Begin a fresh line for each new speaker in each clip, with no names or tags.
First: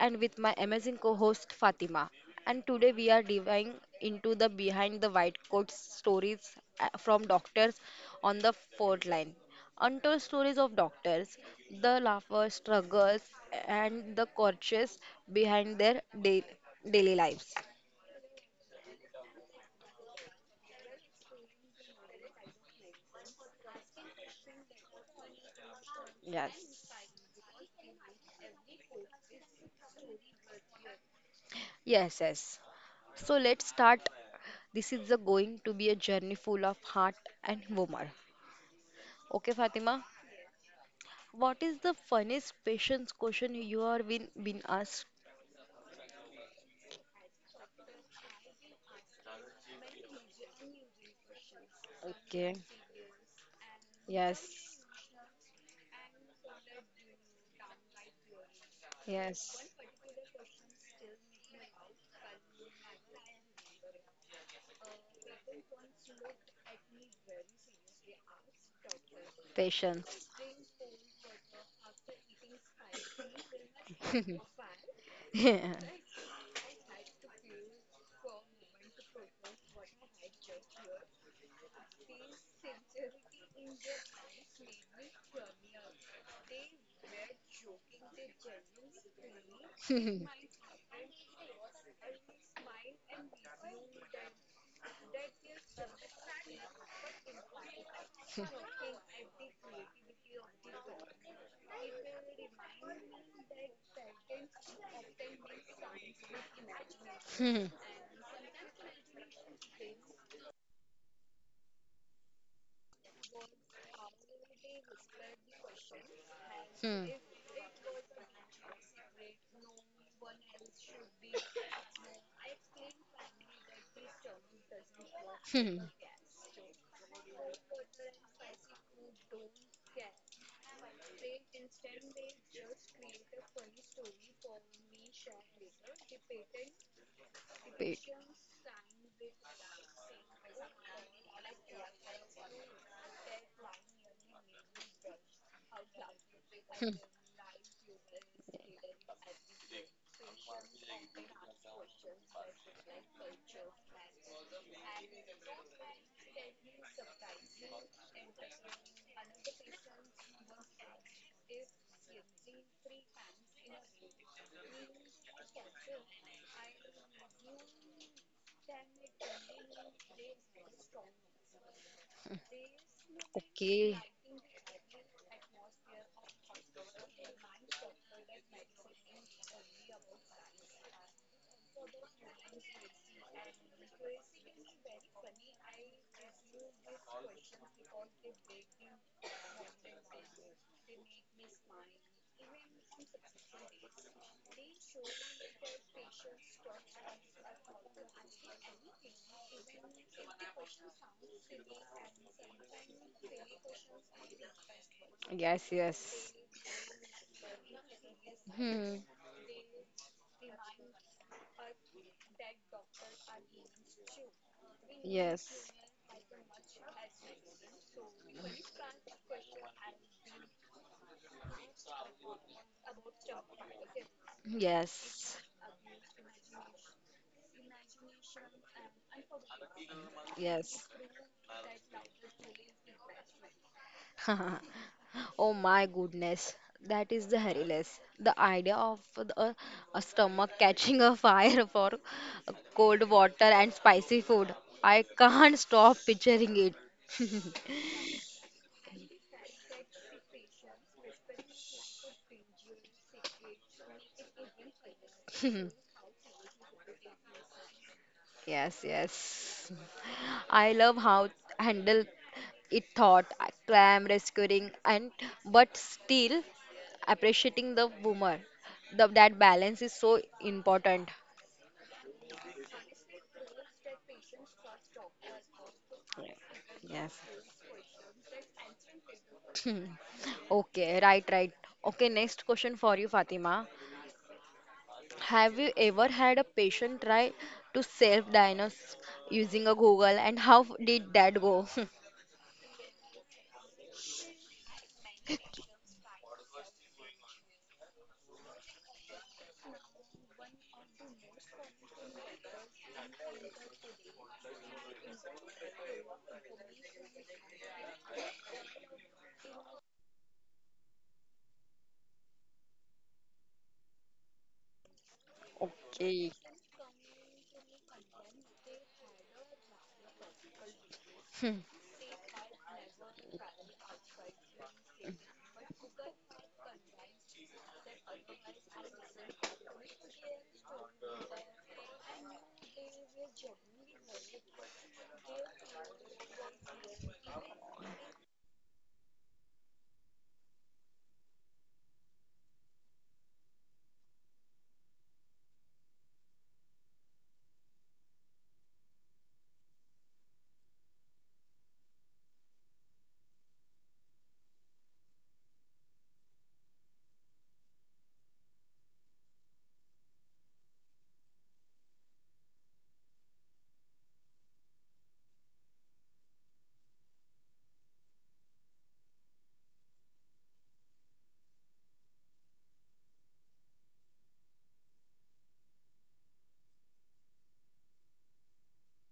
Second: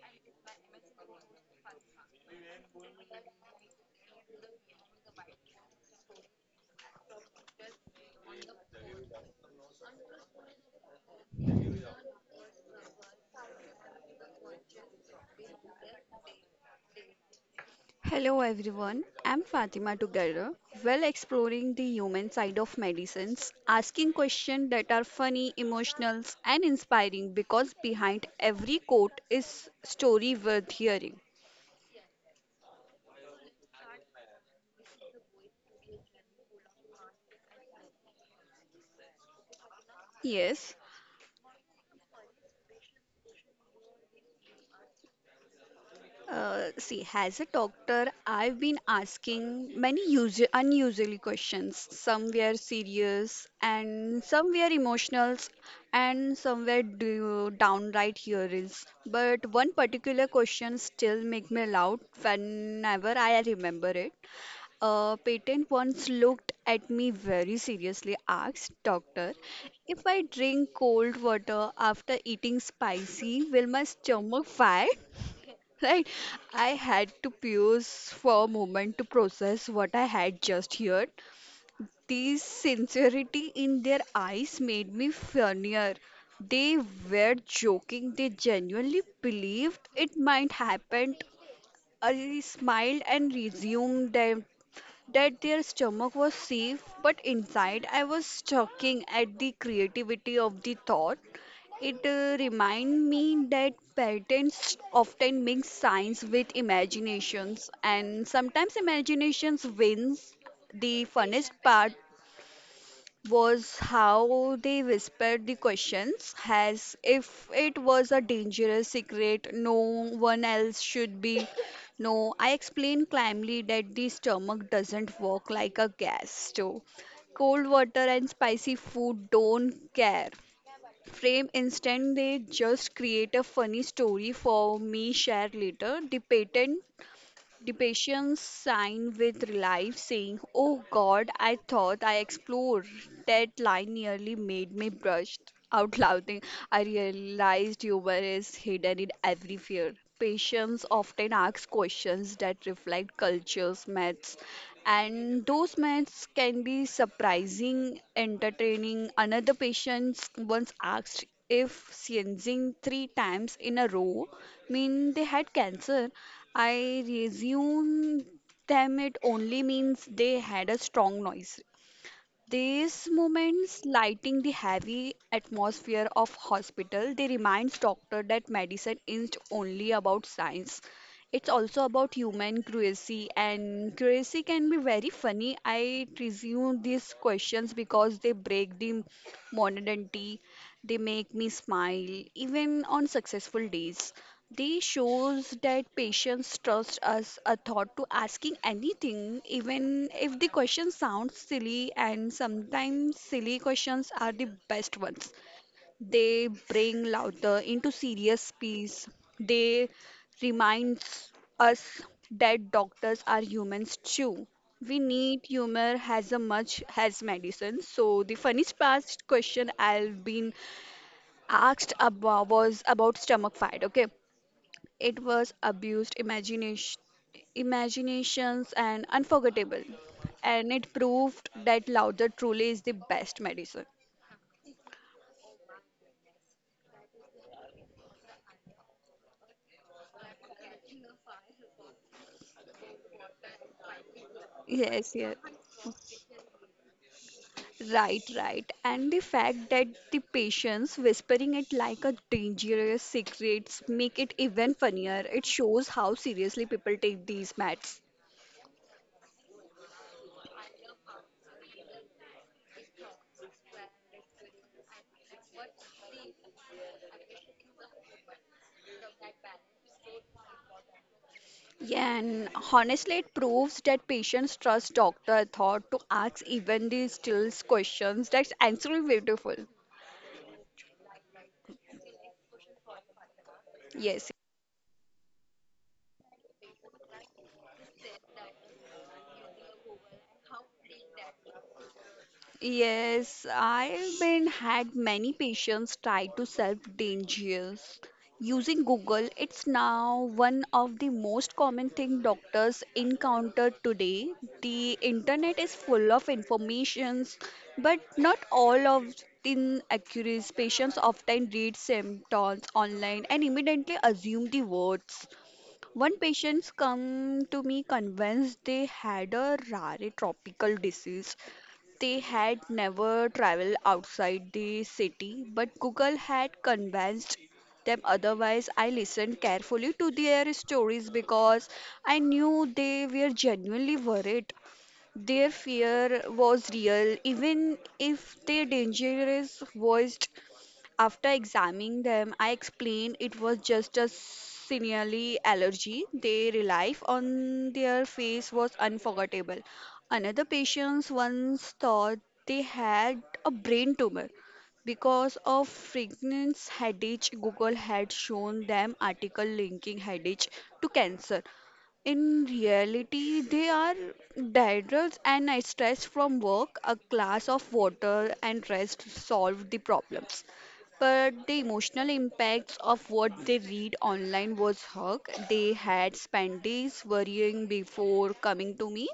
and with my amazing co-host Fatima. And today we are diving into the behind the white coat stories from doctors on the front line. Untold stories of doctors, the laughter, struggles, and the courtesies behind their daily lives.
Hello everyone, I'm Fatima together. Well, exploring the human side of medicines, asking questions that are funny, emotional,
Yes,
and inspiring because behind every quote is story worth hearing.
yes. So let's start. This is the going to be a journey full of heart and humor. Okay, Fatima.
Yes.
What is the funniest patience question you are been asked?
See, as a doctor, I've been asking many usual, unusually questions. Some were
Okay.
serious, and some
Yes,
were emotional, and some were downright hilarious. But
yes.
one particular question still makes me laugh whenever I remember it. A patient once looked at me very seriously, asked, "Doctor, if I
Patience.
drink cold water after eating spicy, will my stomach fire?"
Yeah.
Right? I had to pause for a moment to process what I had just heard. The sincerity in their eyes made me funnier. They were joking, they genuinely believed it
Hmm.
might happen. I smiled and resumed their that their stomach was safe, but inside I was chuckling at the creativity of the thought. It reminded me that patents often mix science with
Hmm.
imaginations, and sometimes imaginations wins. The funnest part was how they whispered the questions as
Hmm.
if it was a dangerous secret no one else should be. No, I explained calmly that the stomach doesn't work like
Hmm.
a gas stove, cold water and spicy food don't care frame instant, they just create a funny story for me share later. the patent the
Pa-
patients sign with relief, saying, "Oh God, I thought I explored." That line nearly made me burst out laughing. I
hmm.
realized humor is hidden in every fear. Patients often ask questions that reflect cultures, myths, and those myths can be surprising, entertaining. Another patient once asked if sneezing three times in a row mean they had cancer. I resume them, it only means they had a strong noise. These moments
Okay.
lighting the heavy atmosphere of hospital, they reminds doctor that medicine isn't only about science. It's also about human cruelty, and cruelty can be very funny. I resume these questions because they break the monotony, they make me smile even on successful days. They shows that patients trust us a thought to asking anything even if the question sounds silly, and sometimes silly questions are the best ones.
Yes, yes.
They bring laughter into serious
Hmm.
peace. They reminds us that doctors are humans too. We need
Yes.
humor as a much as medicine. So the funniest past question I've been asked about, was about stomach fight, okay, it
Yes.
was abused imagination, imaginations and unforgettable, and
Yes.
it proved that lauder truly is the best medicine.
Oh my goodness, that is the hilarious. The idea of a stomach catching a fire for cold water and spicy food. I
Yes.
can't stop picturing
Right, and the fact that the patients whispering it like a dangerous secrets make it even funnier, it
it.
shows how seriously people take these meds.
Yes, yes. I love how handle it thought clam rescuing and but still appreciating the boomer. That balance is so important.
Yeah, and honestly, it proves that patients trust doctor thought to ask even
Yes.
these stillest questions. That's actually beautiful.
Hmm. Okay, right, right. Okay, next question for you, Fatima.
Yes.
Have you ever had a patient try to self-diagnose using a Google, and how did that go?
Yes, I've been had many patients tied to self dangers. Using Google, it's now one of the most common thing doctors encounter today. The internet is full of informations, but not all of in accuracy. Patients often read symptoms online and immediately assume the words. One
Okay.
patient's come to me convinced they had a rare tropical disease.
Hmm.
They had never traveled outside the city, but Google had convinced them otherwise. I listened carefully to their stories because I knew they were genuinely worried. Their fear was real, even if their dangerous voice after examining them, I explained it was just a seasonal allergy. Their relief on their face was unforgettable. Another patient once thought they had a brain tumor because of frequent headache. Google had shown them article linking headache to cancer. In reality, they are daedrals and I stress from work. A glass of water and rest solved the problems. But the emotional impacts of what they read online was hug. They had spent days worrying before coming to me.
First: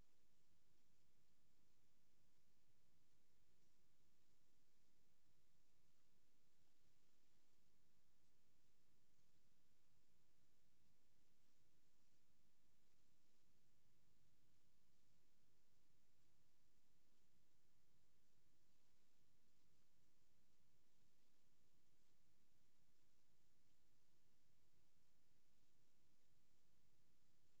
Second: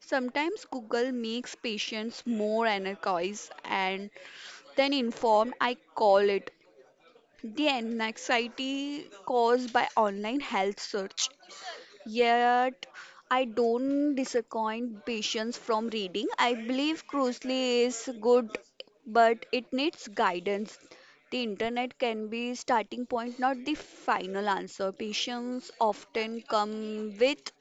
Sometimes Google makes patients more anarchized and then informed. I call it the anxiety caused by online health search. Yet, I don't disappoint patients from reading. I believe Cruisely is good, but it needs guidance. The internet can be starting point, not the final answer. Patients often come with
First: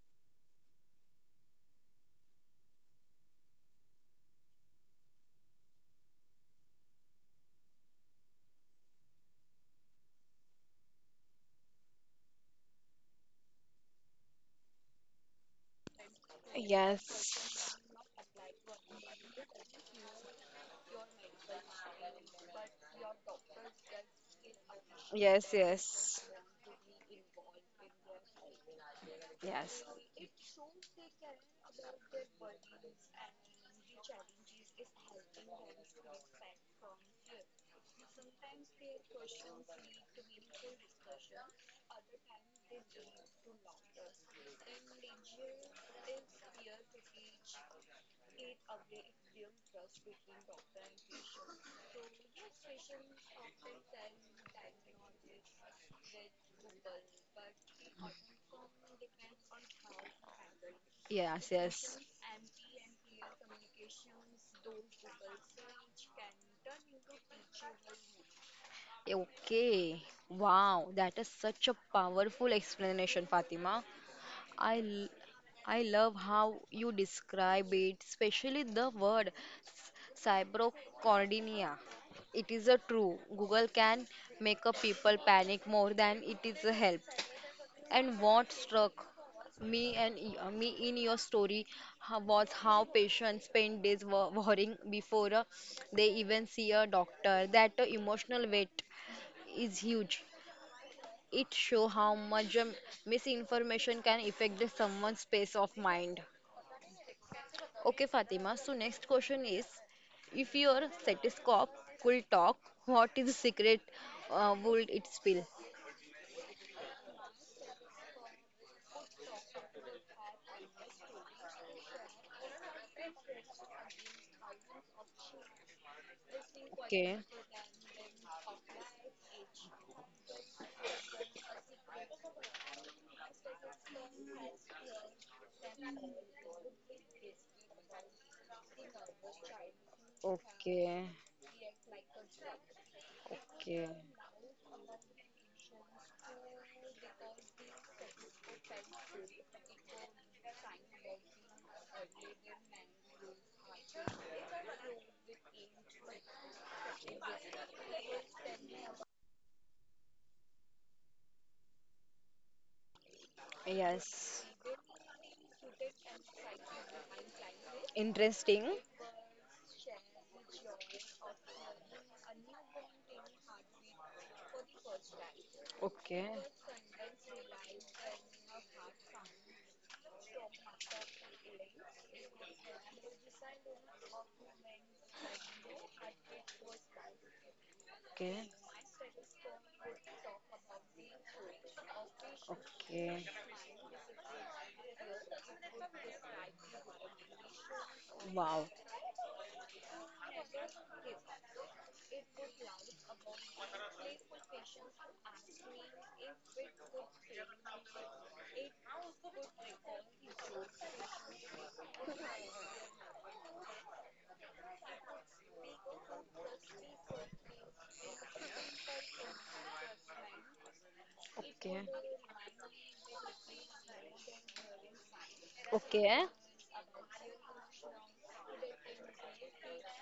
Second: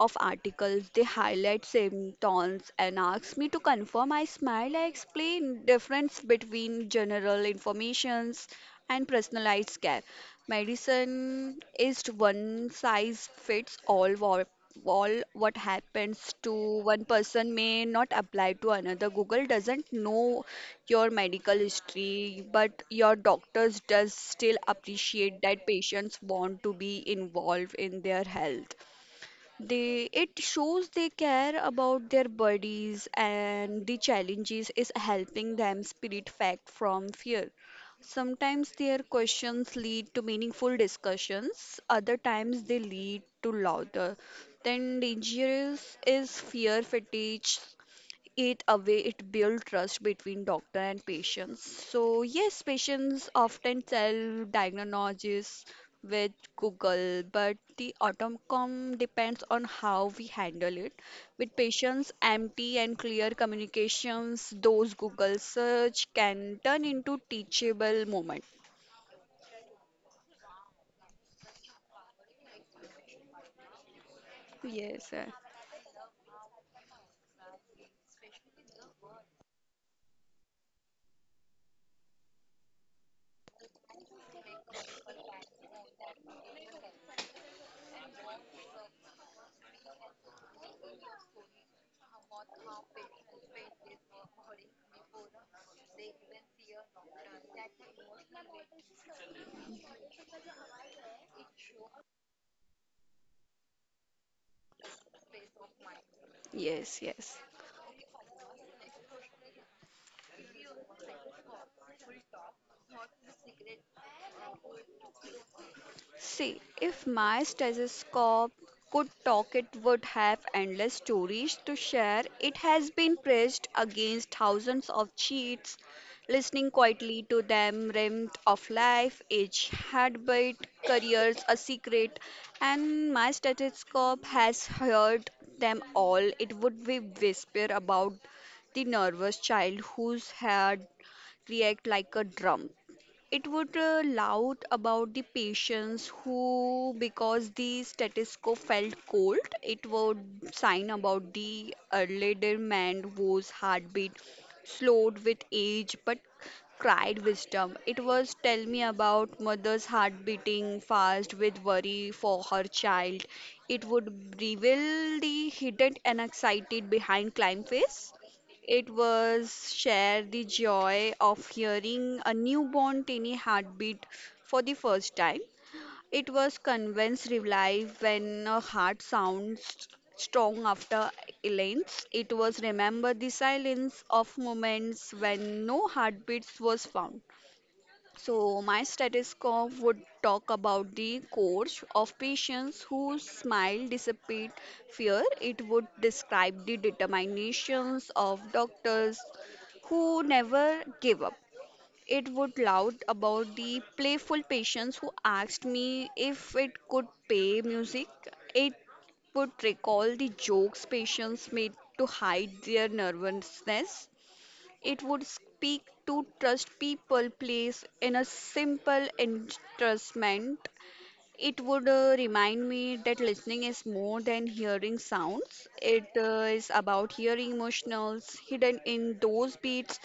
of articles. They highlight symptoms and ask me to confirm. I smile. I explain difference between general informations and personalized care. Medicine is one size fits all. All what happens to one person
Yes,
may not apply to another. Google doesn't know your medical history, but your doctors does still appreciate
yes,
that patients
yes,
want to be involved in their health.
yes.
They it shows they care about their bodies and the challenges is helping them spirit fact from fear. Sometimes their questions lead to meaningful discussions, other times they lead to louder. Then dangerous is fear fatigue, it away it build trust between doctor and patients. So yes, patients often tell diagnosis with google, but the outcome depends on how we handle it
Yes,
with
yes.
patients empty and clear communications, those google search can turn into teachable moment.
Okay. Wow, that is such a powerful explanation, Fatima. I, l-
yes uh,
I love how you describe it, especially the word s- cybercornia. It is a true. Google can make a people panic more than it is a help. And what struck me and me in your story was how patients spend days worrying before they even see a doctor. That emotional weight is huge it show how much misinformation can affect the someone's space of mind.
yes.
Okay, Fatima. So next question is, if your stethoscope could talk, what is the secret would it spill?
See, if my stethoscope could talk, it would have endless stories to share. It has been pressed against thousands of cheats, listening
Okay,
quietly to them, rhymed of life, age, heartbeat, careers, a secret, and my stethoscope has heard them all. It would be whisper about the nervous child whose head
okay,
react like a drum. It would
okay.
loud about the patients who, because the status quo felt cold, it would sign about the elderly man whose heartbeat slowed with age but cried wisdom. It was tell me about mother's heart beating fast with worry for her child. It would
Yes,
reveal the hidden anxiety behind climb face.
interesting.
It was share the joy of hearing a newborn tiny heartbeat for the first time. It
Okay,
was convince relief when a heart sounds strong after Elaine's. It was remember the silence of moments when no heartbeats was found.
okay,
So, my stethoscope would talk about the course of patients who
okay.
smile dissipate fear. It would describe the determinations of
Wow.
doctors who never give up. It would loud about the playful patients who asked me if it could pay music. It would recall the jokes patients made to hide their nervousness. It would speak to trust people place in a simple entrustment. It
Okay,
would remind me that listening is more than hearing sounds. It
okay,
is about hearing emotionals hidden in those beats.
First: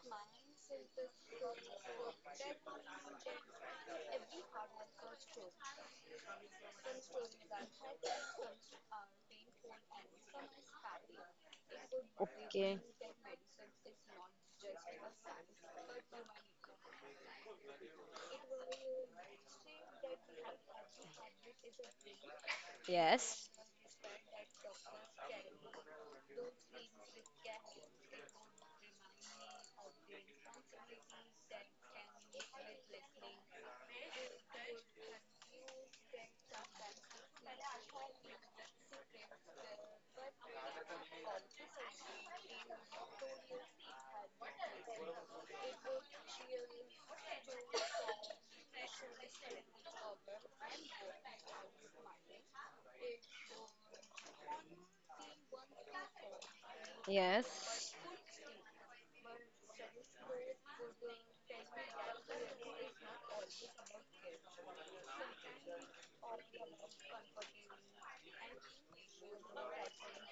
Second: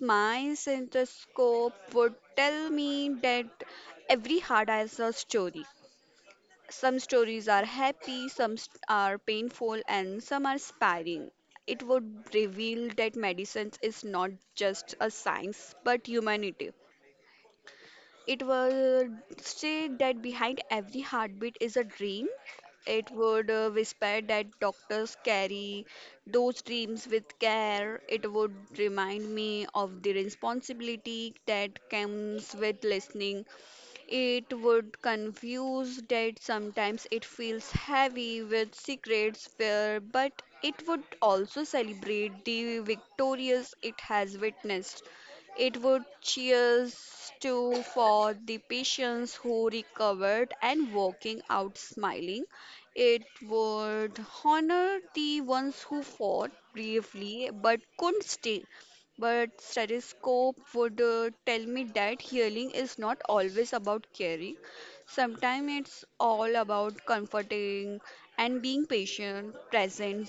My synthoscope would tell me that every heart has a story. Some stories are happy, are painful, and some are inspiring. It would
okay.
reveal that medicine is not just a science but humanity. It would say that behind every heartbeat is a dream. It
Yes.
would whisper that doctors carry those dreams with care. It would remind me of the responsibility that comes with listening, it would confuse that sometimes it feels heavy with secrets fear, but it would also celebrate the victorious it has witnessed. It would cheers to for the patients who recovered and walking out smiling. It would honor the ones who fought bravely but
Yes,
couldn't stay, but stethoscope would tell me that healing is not always about caring. Sometimes it's all about comforting and being patient, present.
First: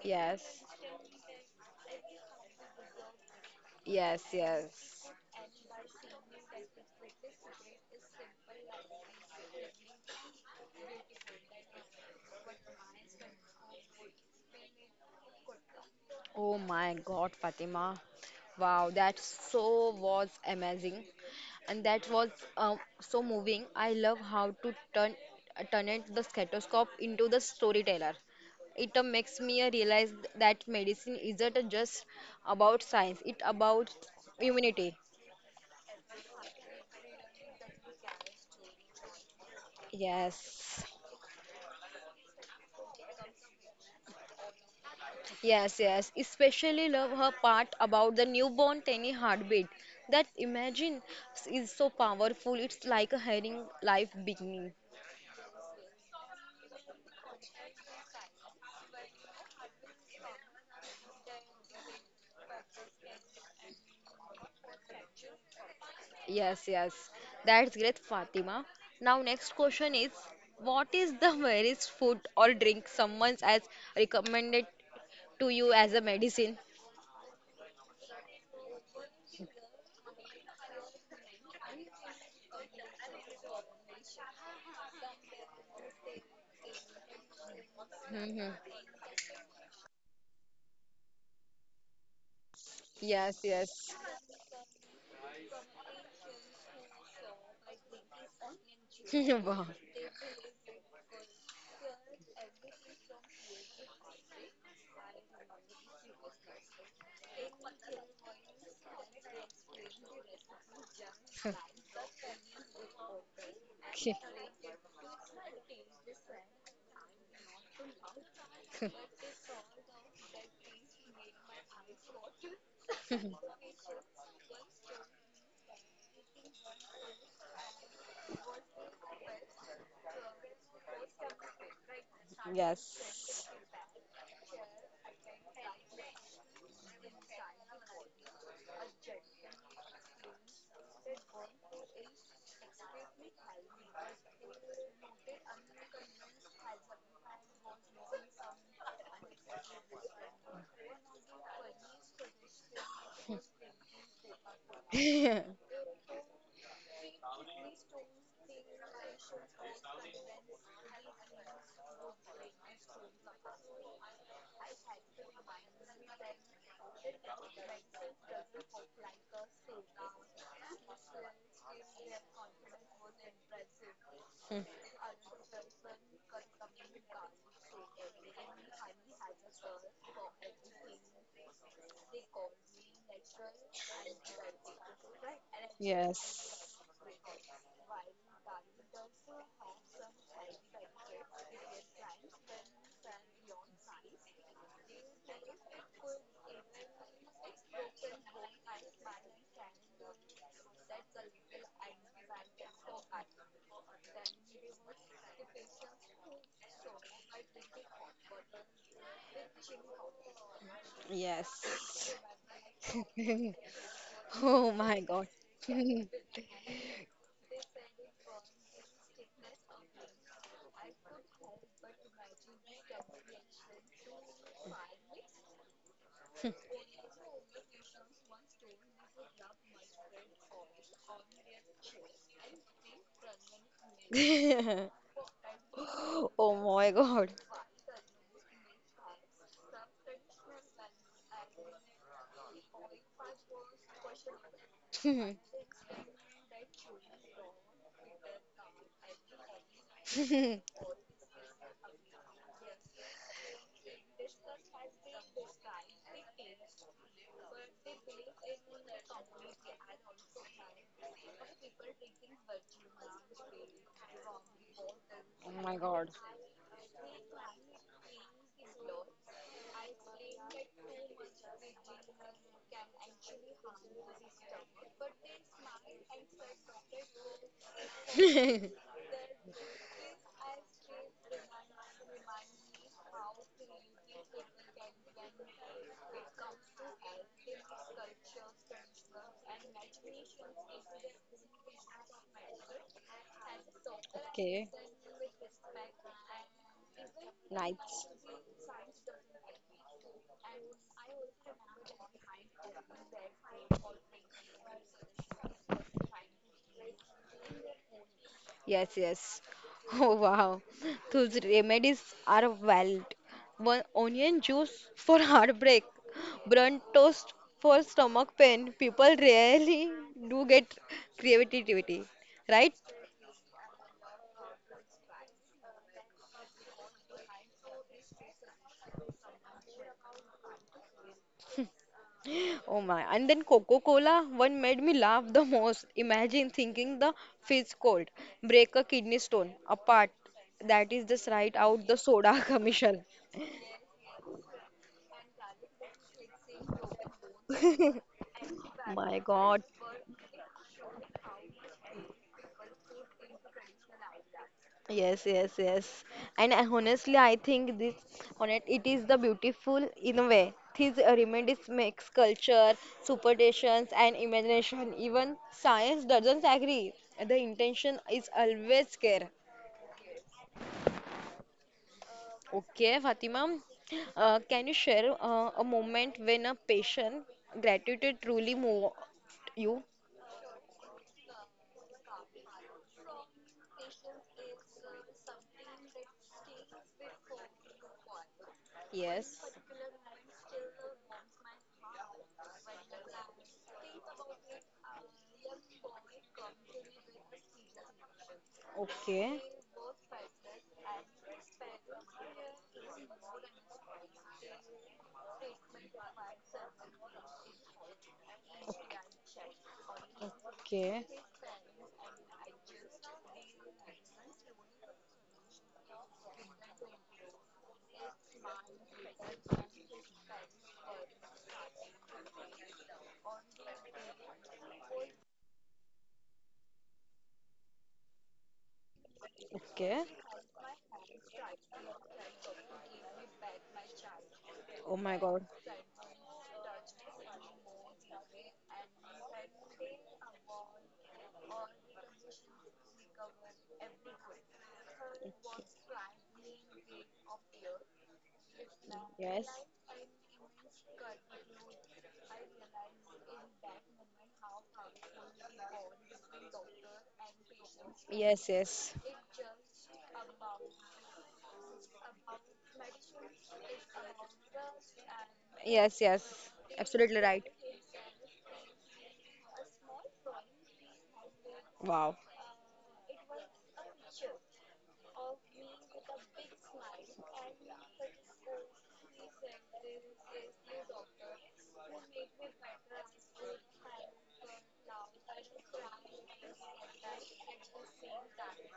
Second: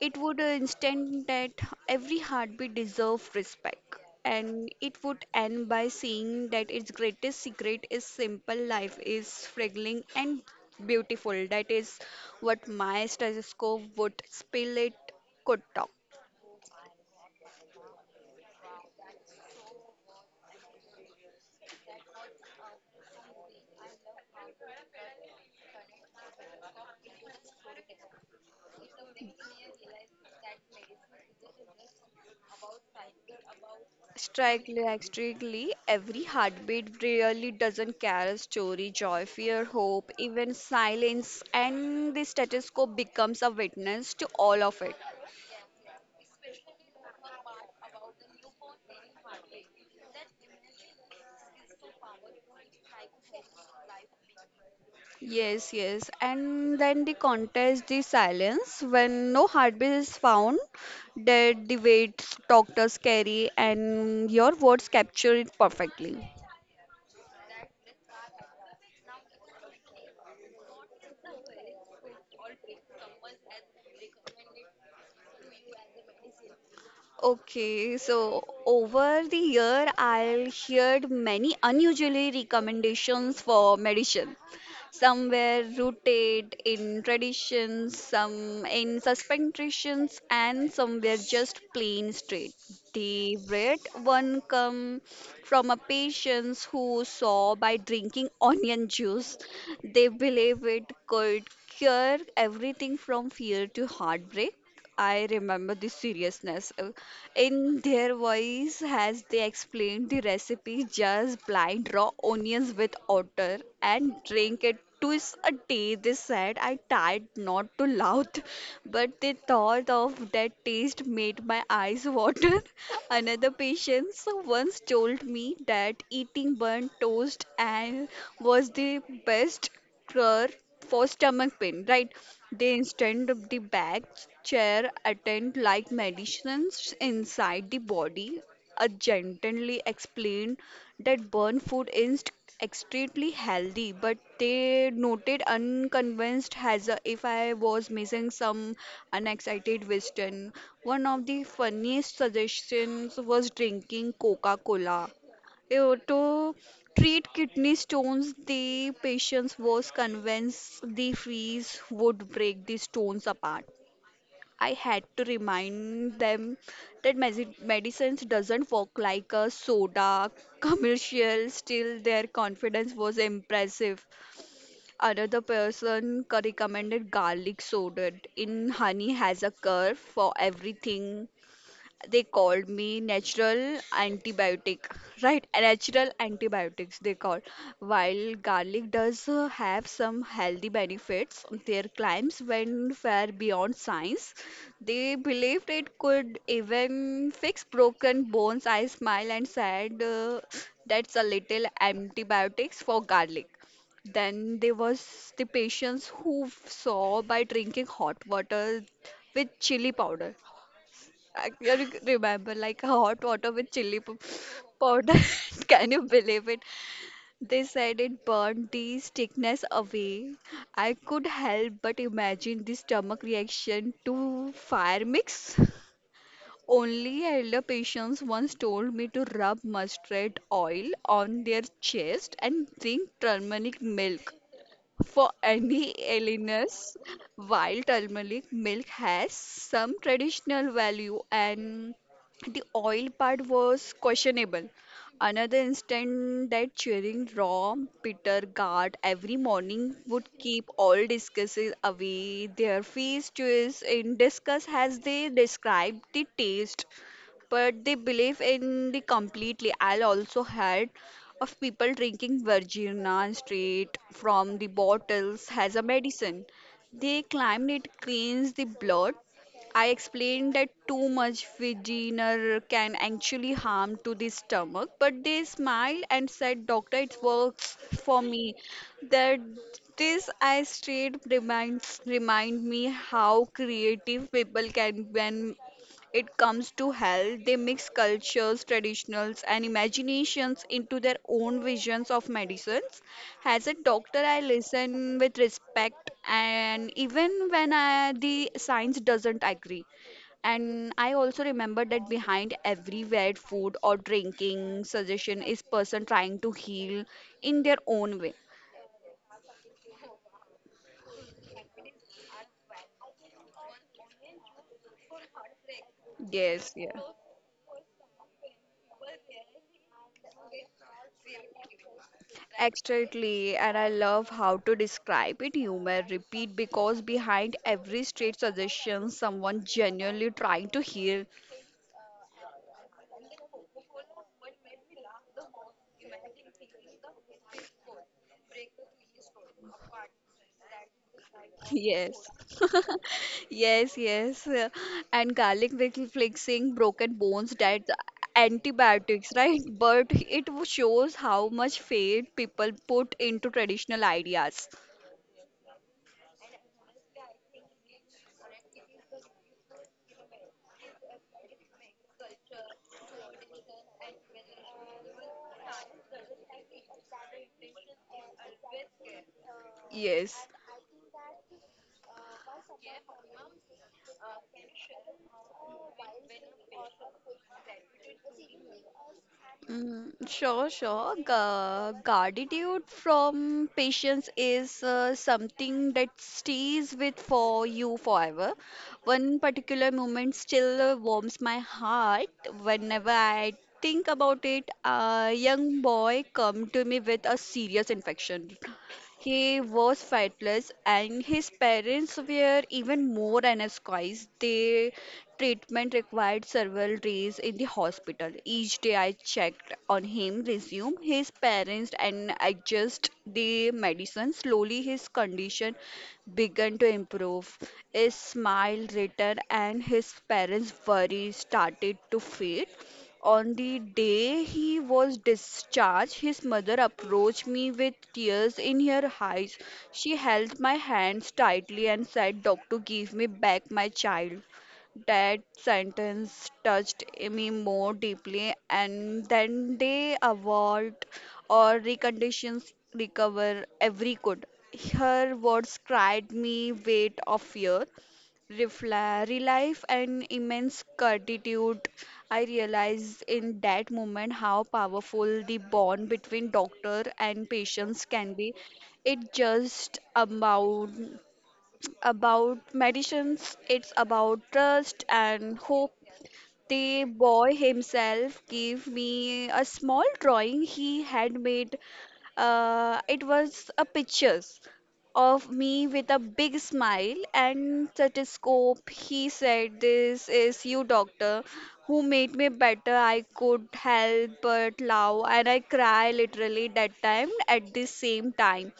It would
yes,
instant that every heartbeat deserves respect.
yes,
And it
yes.
would end by saying that its greatest secret is simple, life is fragile and beautiful. That is what my stethoscope would spill it could talk.
Oh my God, Fatima. Wow, that so was amazing. And that was so moving. I love how to turn turn it the stethoscope into the storyteller. It makes me realize that medicine isn't just about science, it about
Strictly,
immunity.
like, strictly, every heartbeat really doesn't care a story, joy, fear, hope, even
Yes.
silence, and the stethoscope becomes a witness to all of it.
Yes, yes. Especially love her part about the newborn tiny heartbeat. That imagine is so powerful. It's like a hearing life beginning.
Yes, yes, and then the contest, the silence, when no heartbeat is found, dead the weight doctors carry, and your words capture it perfectly.
Yes, yes. That's great, Fatima. Now next question is, what is the rarest food or drink someone has recommended to you as a medicine?
Okay, so over the year, I heard many unusually recommendations for medicine. Some were rooted in traditions,
Hmm.
some in suspensions, and some were just plain straight. The
Yes,
red
yes.
one come from a patient who saw by drinking onion juice.
Wow.
They believe it could cure everything from fear to heartbreak. I remember the seriousness in their voice as they explained the recipe, just blind raw onions with otter and
Okay.
drink it twice a day. They said I tried not to laugh, but the thought of that taste made my eyes water. Another patient once told me that eating burnt toast and was the best crore for stomach pain, right? They instead of
Yes.
the back chair attend like medicines inside the body. A gently explained that burnt food is extremely healthy, but they noted unconvinced has a, if I was missing some unexcited western. One of the funniest suggestions was drinking Coca-Cola to treat kidney stones, the patient was convinced the freeze would break the stones apart. I had to remind them that medicines doesn't work like a soda commercial. Still, their confidence was impressive. Another person recommended garlic soda in honey has a cure for everything. They called me natural antibiotic, right? A natural
Yes.
antibiotics they call. While garlic does have some healthy benefits, their claims went far beyond science. They believed it could even fix broken bones. I smiled and said, that's a little antibiotics for garlic. Then there was the patients who saw by drinking hot water with chili powder. I can
Yes.
remember like a hot water with
Oh my
powder.
God.
Can you believe it? They said it burned the sickness away. I could help but imagine the stomach reaction to fire mix. Only elder patients once told me to rub mustard oil on their chest and drink turmeric milk. For any
Oh my
illness,
God.
while turmeric milk has some traditional value and the oil part was questionable. Another instance that cheering raw bitter gourd every morning would keep all discusses away. Their feast is in discuss as they describe the taste, but they believe in the completely. I also had of people drinking virginia straight from the bottles
Oh
as
my
a
God.
medicine. They claim it cleans the blood. I explained that too much virginia can actually harm to the stomach, but they smiled and said, doctor, it works for me. That this I straight remind me how creative people can when it comes to health. They mix cultures, traditionals, and imaginations into their own visions of medicines. As a doctor, I
Okay.
listen with respect, and even when
Nice.
I, the science doesn't agree. And I also remember that behind every weird food or drinking suggestion is person trying to heal in their own way.
Yes, yes. Oh wow. Those remedies are wild. One onion juice for heartbreak,
Yes,
burnt
yeah.
toast for stomach pain. People really do get creativity, right?
Exactly, and I love how to describe it humor repeat because behind every straight suggestion someone genuinely trying to hear.
Oh my. And then Coca-Cola one made me laugh the most. Imagine thinking the fizz cold, break a kidney stone apart. That is just right out the
Yes.
soda commercial.
Yes, yes, and flexing broken bones, that's
My
antibiotics, right?
God.
But it shows how much faith people put into traditional ideas.
Yes. And honestly, I think it is the beautiful in a way. These remedies makes culture, superstitions, and imagination. Even science doesn't agree. The intention is always care.
Yes.
Okay, Fatima, can you share a moment when a patient gratitude truly moved you?
Mm, sure, sure. Gratitude from patience is something that stays with for you forever. One
Yes.
particular moment still warms my heart whenever I think about it. A young boy come to me with a serious infection.
Okay,
He was fightless, and his parents were even more anesthetized. Their treatment required several days in the hospital. Each day I checked on him, resumed
okay,
his parents, and adjust the medicine. Slowly, his condition began to improve. His smile returned, and his parents' worry started to fade. On the day he was discharged, his mother approached me with tears in her eyes.
okay.
She held my hands tightly and said, "Doctor, give me back my child."
Oh my
That
God.
sentence touched me more deeply, and then they award or reconditions recover every good. Her words cried me weight of fear.
Yes,
Relief and immense gratitude. I realized in that moment how powerful the bond between doctor and patients can
yes,
be.
yes,
It just about medicines. It's about trust and hope.
yes.
The
Absolutely right.
boy himself gave me a small drawing he had made.
Wow,
It was a pictures of me with a big smile and stethoscope. He said, "This is you, doctor, who made me better. I could help but love." And I cry literally that time at the same time.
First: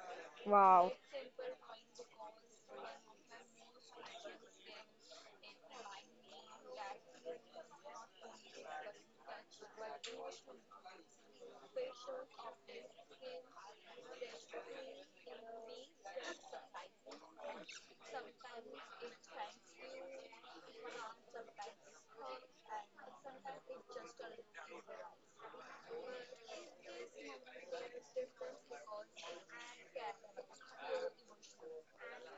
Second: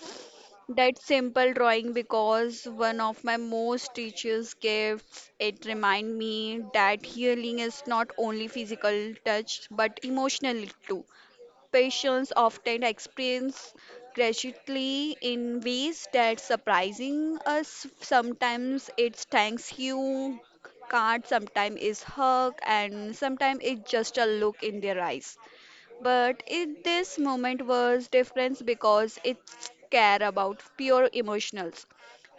wow.
That simple drawing because one of my most teachers' gifts. It remind me that healing is not only physical touch but emotional too. Patients often experience gradually in ways that surprising us. Sometimes it's thanks you card, sometimes it's hug, and sometimes it's just a look in their eyes. But in this moment was different because it's care about pure emotionals.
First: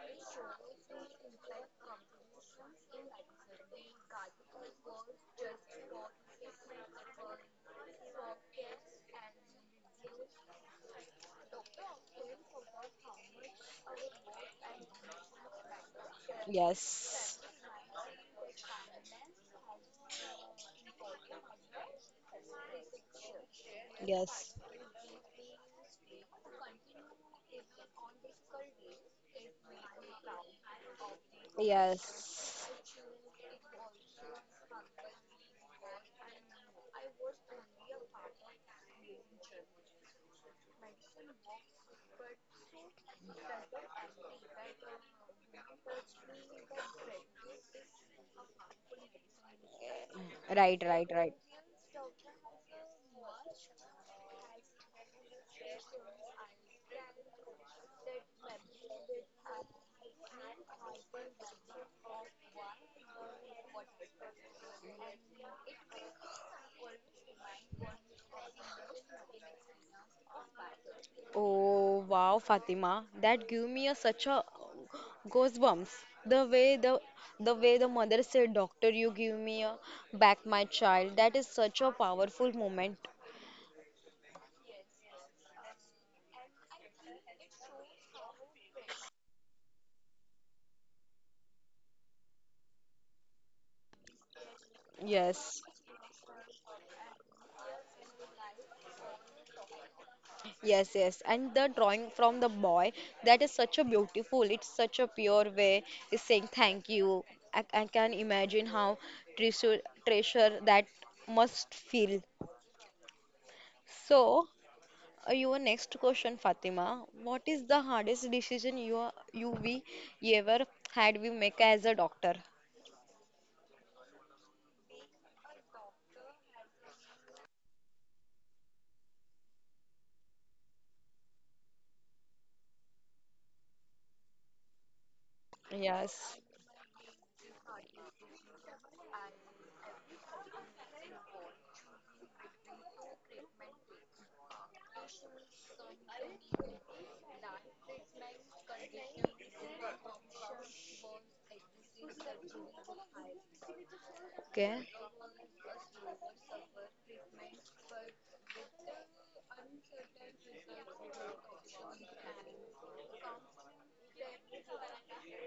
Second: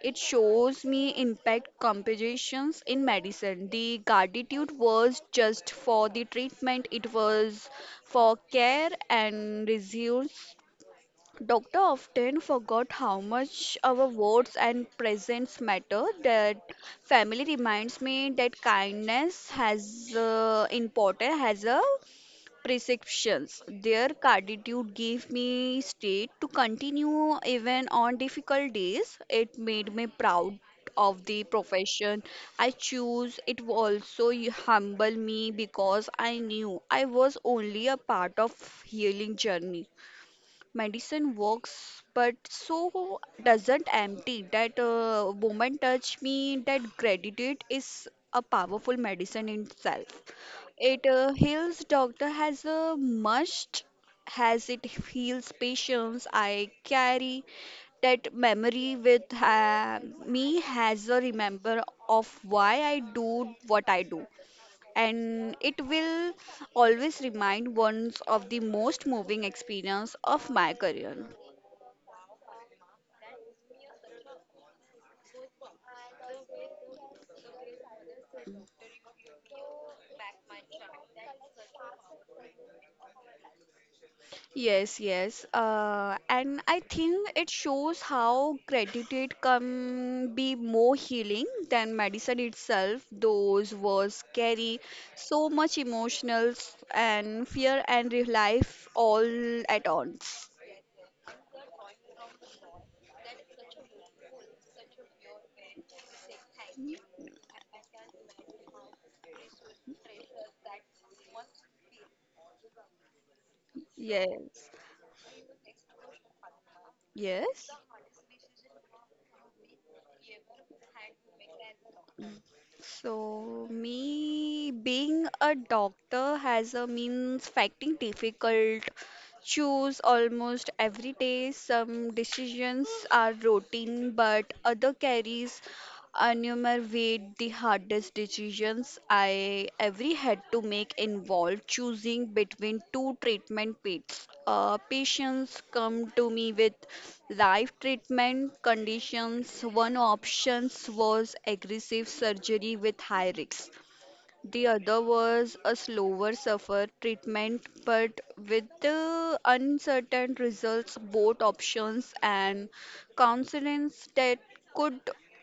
It shows me impact compositions in medicine. The gratitude was just for the treatment, it was for care and results. Doctor often forgot how much our words and presence matter. That
Yes,
family reminds me that kindness has important has a prescriptions. Their
yes,
gratitude gave me strength to continue even on difficult days. It made me proud of the profession
yes.
I choose. It also humble me because I knew I was only a part of healing journey. Medicine works, but so doesn't empty. That woman touched me. That gratitude is a powerful medicine in itself.
Right,
It
right, right.
heals doctor has a must has it heals patients. I carry that memory with me has a remember of why I do what I do. And it will always remind ones of the most moving experience of my career.
Oh wow, Fatima, that gave me such a goosebumps. The way the the way the mother said, "Doctor, you give me back my child." That is such a powerful moment.
Yes, yes. And I think it shows how gratitude can be more healing than medicine itself. Those words carry so
Yes,
much emotional s- and fear and real life all at once.
yes. And the drawing from the boy, that is such a beautiful. It's such a pure way. Is saying thank you. I can imagine how treasure treasure that must feel. So.
Yes,
Your next question, Fatima. What is
yes.
the hardest decision you are- you we ever had we make as a doctor?
So, me being a doctor has a means facting difficult. Choose almost every day. Some decisions are routine, but other carries
Yes.
unumer weight. The hardest decisions I ever had to make involved choosing between two treatment paths. Patients come to me with life treatment conditions. One option was aggressive surgery with high risks. The
Okay.
other was a slower suffer treatment, but with the uncertain results, both options and counselings that could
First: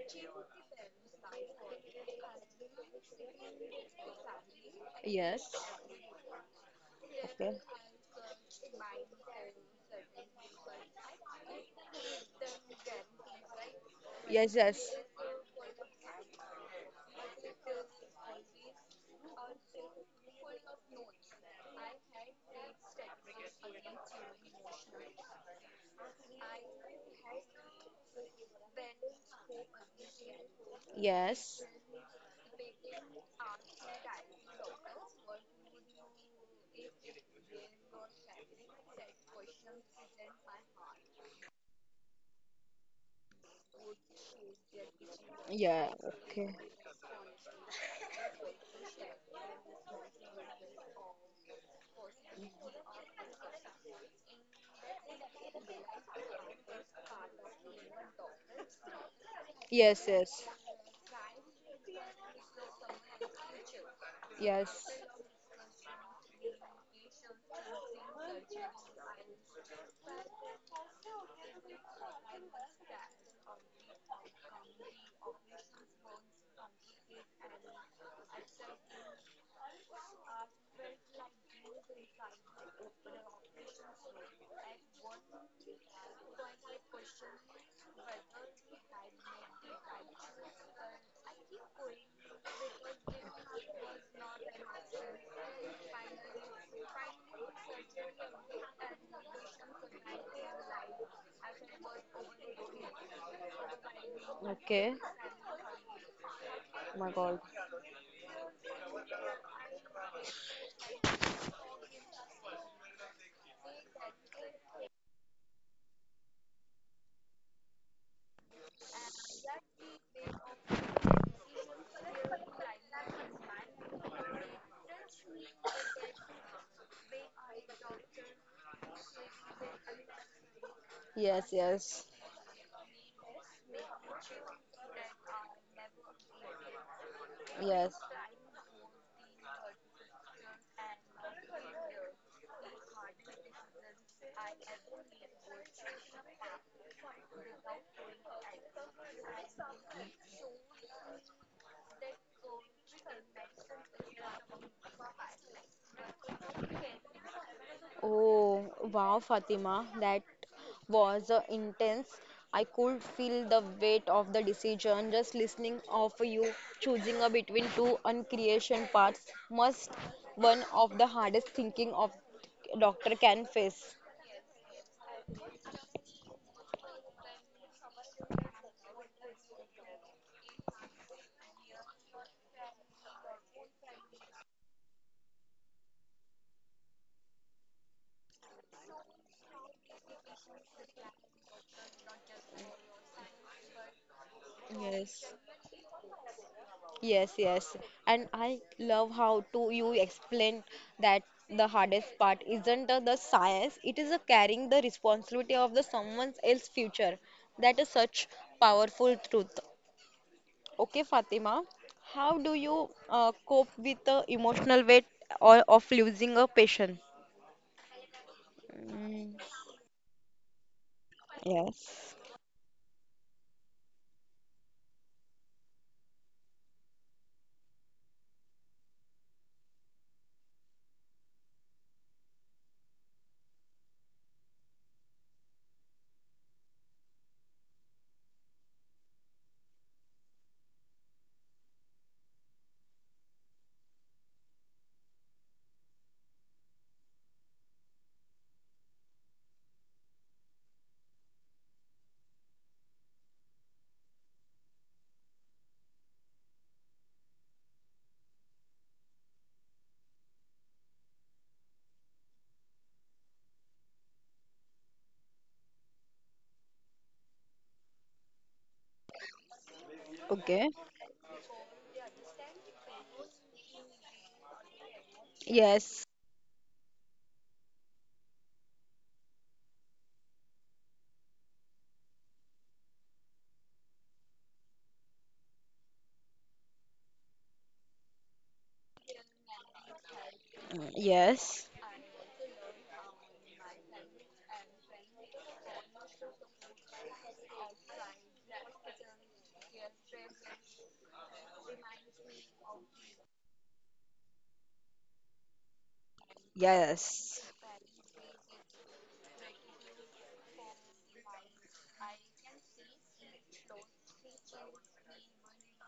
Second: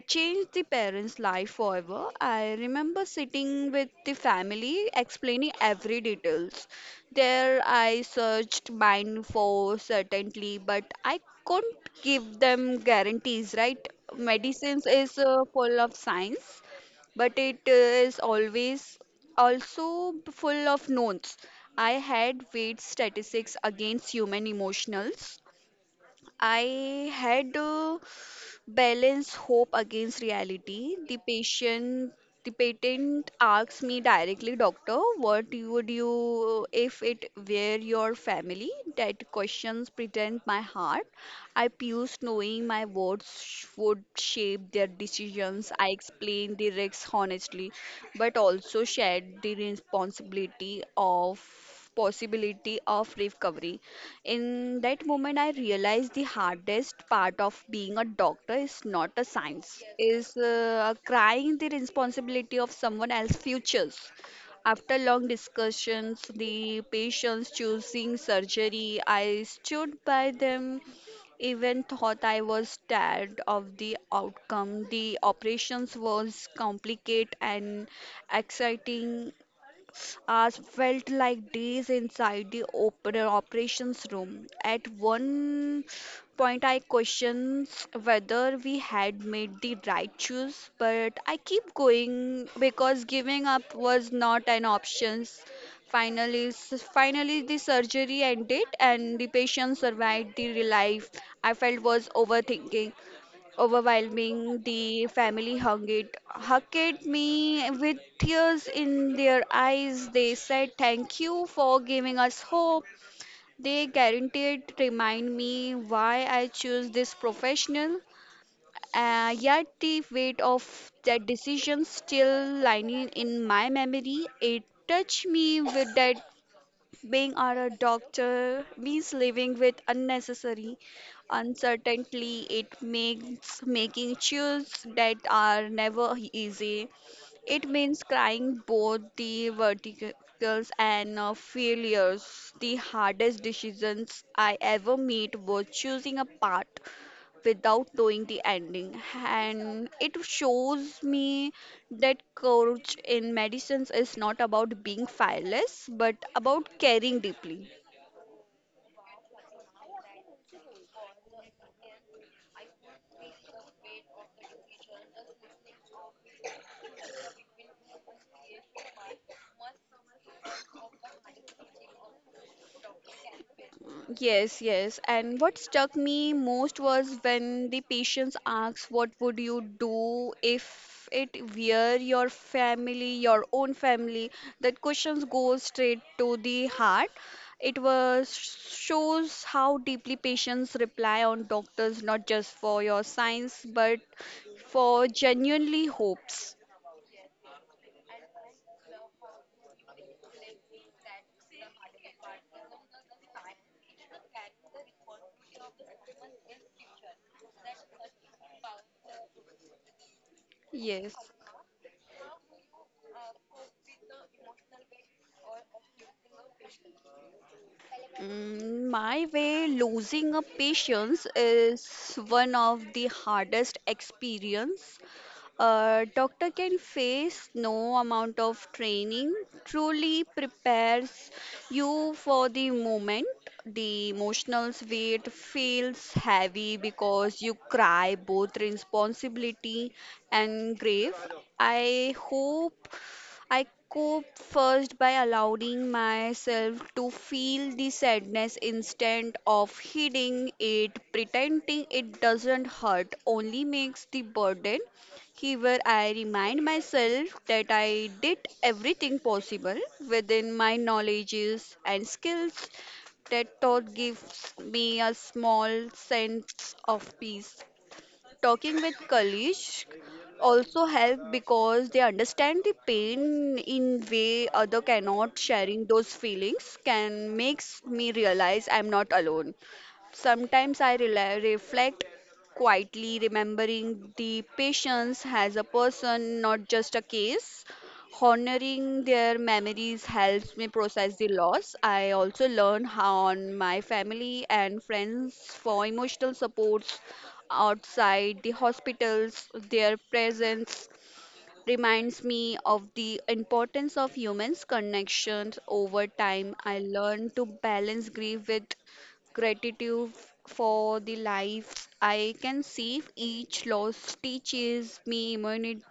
change the parents' life forever. I remember sitting with the family
Yes.
explaining every details.
Okay.
There I searched mine for certainty, but I couldn't give them guarantees, right?
Yes.
Medicines
Yes.
is full of science but it is always also full of notes. I had weight statistics against human emotionals, I had to balance hope against reality. The
Yes.
patient, the patent asks me directly, doctor, what you would you if it were your family? That questions pretend my heart. I puse knowing my would shape their decisions. I
Yeah. Okay.
explained the risks honestly, but also shared the responsibility of possibility of recovery. In that moment, I realized the hardest part of being a doctor is not a science,
Yes.
is
Yes.
crying the responsibility of someone else's futures.
Yes.
After long discussions, the patients choosing surgery, I stood by them even thought I was tired of the outcome. The operations was complicated and exciting hours felt like days inside the operations room. At one point, I questioned whether we had made the right choice, but I keep going because giving up was not an option. Finally, the surgery ended and the patient survived the relief I felt was overthinking overwhelming.
Okay.
The hugged
Oh
it
my God.
me with tears in their eyes. They said, "Thank you for giving us hope." They guaranteed remind me why I choose this professional. Yet the weight of that decision still lining in my memory. It touched me with that being our a doctor means living with unnecessary
Yes. Yes.
uncertainty. It makes making choices that are never easy. It
Yes.
means crying both the verticals and failures. The hardest decisions I ever made was choosing a path without knowing the ending and it shows me that courage in medicines is not about being fearless but about caring deeply.
Oh, wow, Fatima, that was intense. I could feel the weight of the decision just listening of you choosing between two uncreation paths must one of the hardest thinking of doctor can face.
Yes, yes, and what struck me most was when the patients asked, what would you do if it were your family, your own family? That questions go straight to the heart. It was shows how deeply patients rely on doctors, not just for your science but for
Yes.
genuinely hopes.
Yes, yes. And I love how to you explain that the hardest part isn't the science, it is carrying the responsibility of the someone else's future. That is such powerful truth. Okay,
Yes.
Fatima, how do you cope with the emotional weight or of losing a patient?
Mm, my
Mm,
way, losing a patience is
yes.
one of the hardest experience a doctor can face. No amount of training truly prepares you for the moment. The emotional weight feels heavy because you cry both responsibility and grief. I hope I cope first by allowing myself to feel the sadness instead of hiding it. Pretending it doesn't hurt, only makes the burden here. I remind myself that I did everything possible within my knowledges and skills. That thought gives me a small sense of peace. Talking with colleagues
Okay.
also help because they understand the pain in way other cannot. Sharing
Yes.
those feelings can makes me realize I'm not alone. Sometimes I rela reflect quietly, remembering the patience as a person, not just a case. Honoring their memories helps me
Mm,
process the
yes.
loss. I also learn how on my family and friends for emotional supports outside the hospitals. Their presence reminds me of the importance of humans' connections over time. I learned
Yes.
to balance grief with gratitude for the life I can see. Each loss teaches me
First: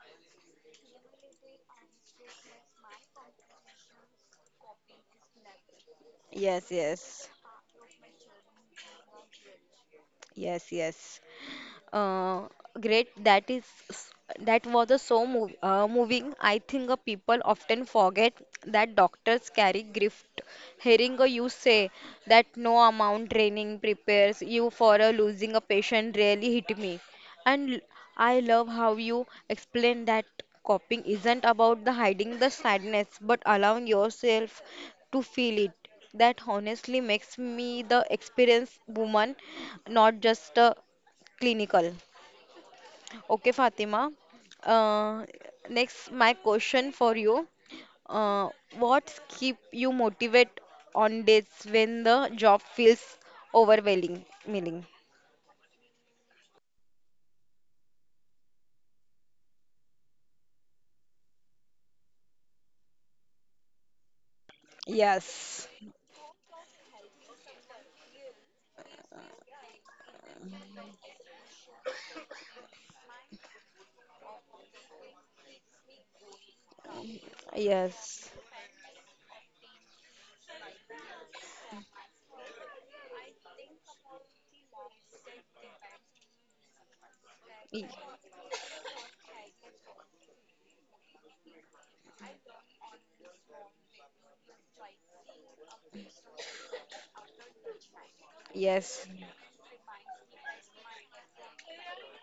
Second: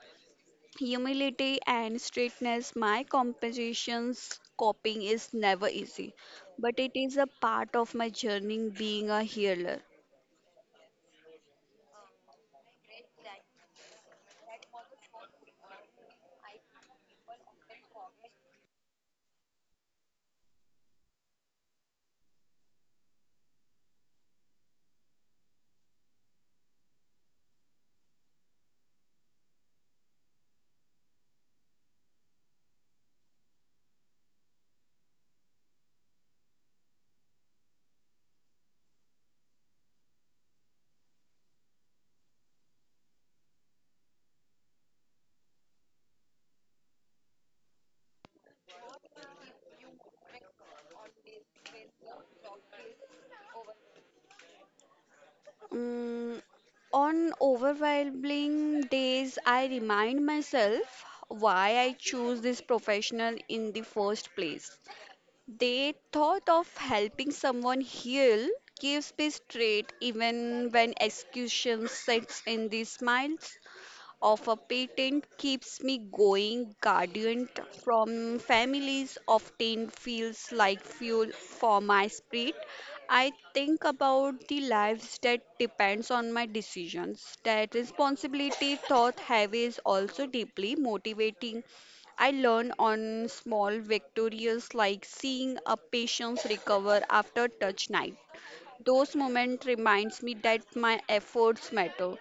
humility and straightness. My compensations coping is never easy,
Yes.
but it is a
Yes.
part of my journey being a healer.
Yes. Yes. Uh, great that is that was a so moving. I think people often forget that doctors carry gift hearing you say that no amount training prepares you for losing a patient really hit me and I love how you explain that coping isn't about the hiding the sadness but allowing yourself to feel it that honestly makes me the experienced woman not just a clinical. Okay, Fatima. Uh, next, my question for you. Uh, what keep you motivated on days when the job feels overwhelming? Meaning,
Mm, on overwhelming days, I remind myself why I chose this professional in the first place.
Yes.
The thought of helping someone heal, gives me straight even when execution sets in the smiles of a patent keeps me going. Guardian
Yes,
from families often feels like fuel for my spirit. I think about the lives that depends on my decisions. That
Y-
responsibility thought have is also deeply motivating. I learn on small victories like seeing a patient recover after touch night.
yes,
Those moments reminds me that my efforts matter.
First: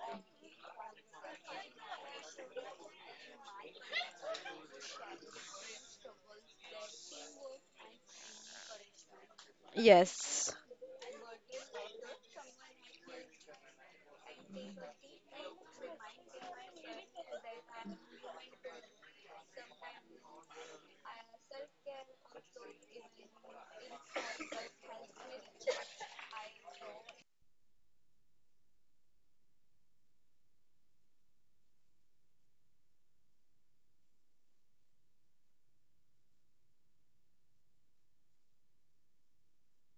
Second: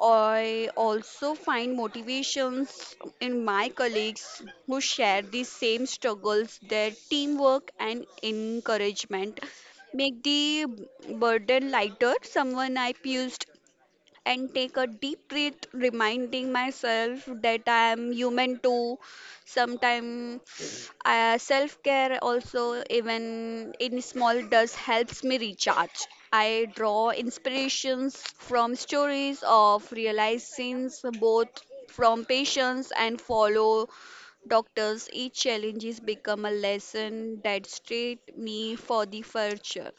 I also find motivations in my colleagues who share the same struggles. Their teamwork and encouragement make
yes,
the burden lighter. Someone I pushed and take a deep breath, reminding myself that I am human too. Sometimes self care also, even in small does, helps me recharge. I draw inspirations from stories of realizations, both from patients and follow doctors. Each challenges become a lesson that straight me for the future.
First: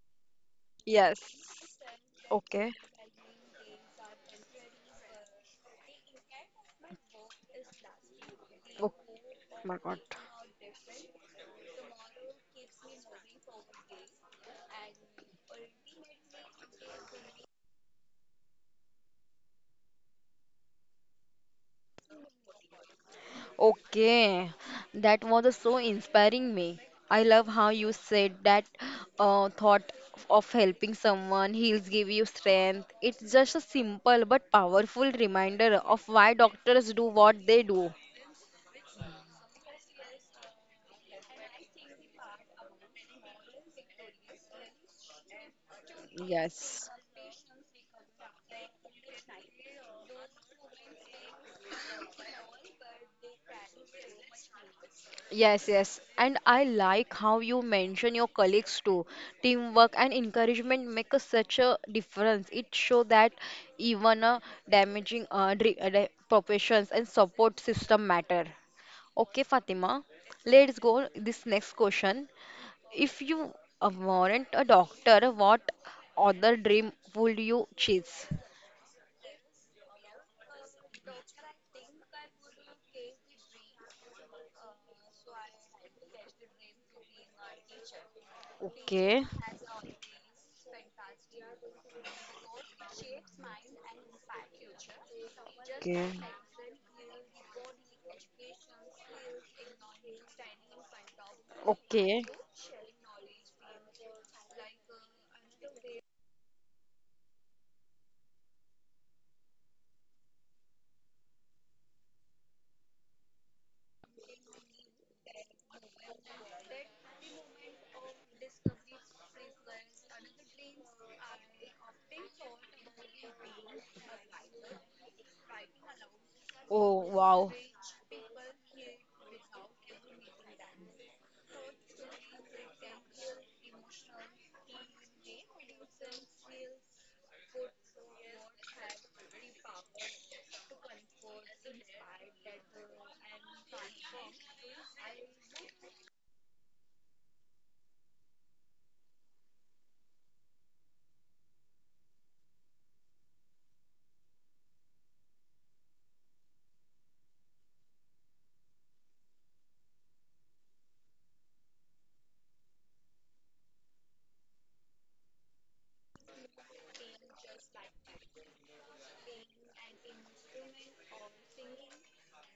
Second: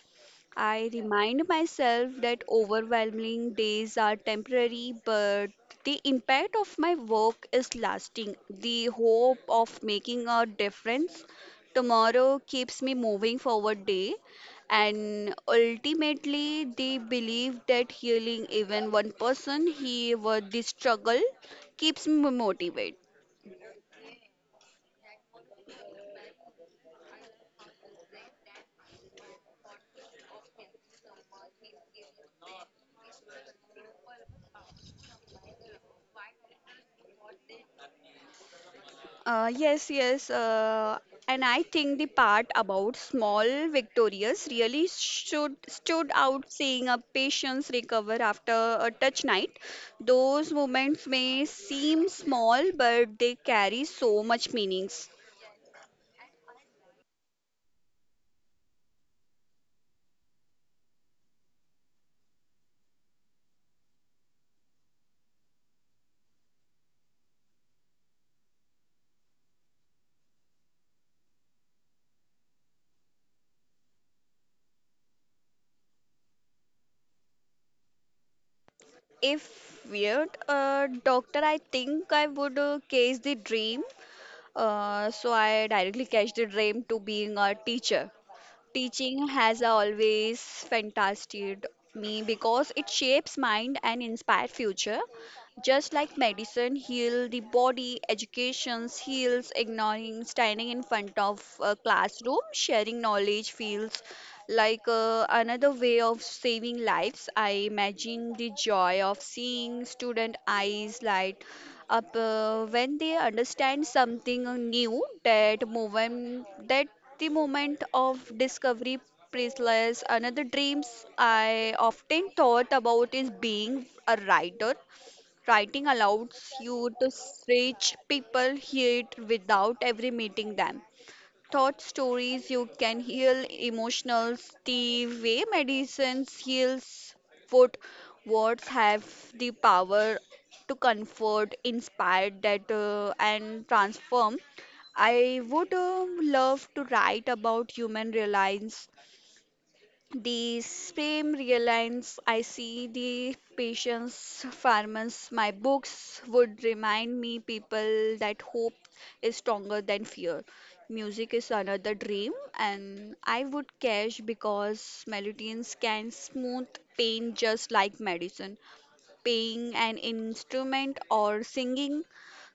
I
yes.
remind myself that
Okay.
overwhelming days are temporary, but the impact of my work is lasting. The
Oh
hope
my
of
God.
making a difference tomorrow keeps me moving forward day, and ultimately the belief that healing even one person here with the struggle keeps me motivated.
Okay, that was so inspiring me. I love how you said that thought of helping someone heals give you strength. It's just a simple but powerful reminder of why doctors do what they do.
Uh, yes, yes. Uh, and I think the part about small victorious really should stood out, seeing
Yes.
a patient's recover after a touch night. Those moments may seem small, but they carry so much meanings.
Yes, yes. And I like how you mention your colleagues too. Teamwork and encouragement make such a difference. It shows that even professions and support system matter. Okay, Fatima, let's go this next question. If you weren't a doctor, what other dream would you chase?
If weird, doctor, I think I would case the dream. So I directly catch the dream to being a teacher.
Okay,
Teaching has always fantasized me because it shapes mind and inspires future. Just
Okay.
like medicine heal the body, education heals ignoring standing in front of a
Okay.
classroom, sharing knowledge feels like another way of saving lives. I imagine the joy of seeing student eyes light up when they understand something new. That moment, that the moment of discovery priceless another dreams I often thought about is being a writer. Writing allows you
Oh,
to reach people here without ever meeting them. Thought stories, you can heal emotionals the way medicines heals what words have the power to comfort, inspire that and transform. I would love to write about human reliance, the same reliance I see the patients, farmers, my books would remind me people that hope is stronger than fear. Music is another dream, and I would cash because melodies can smooth pain just like medicine. Playing an instrument or singing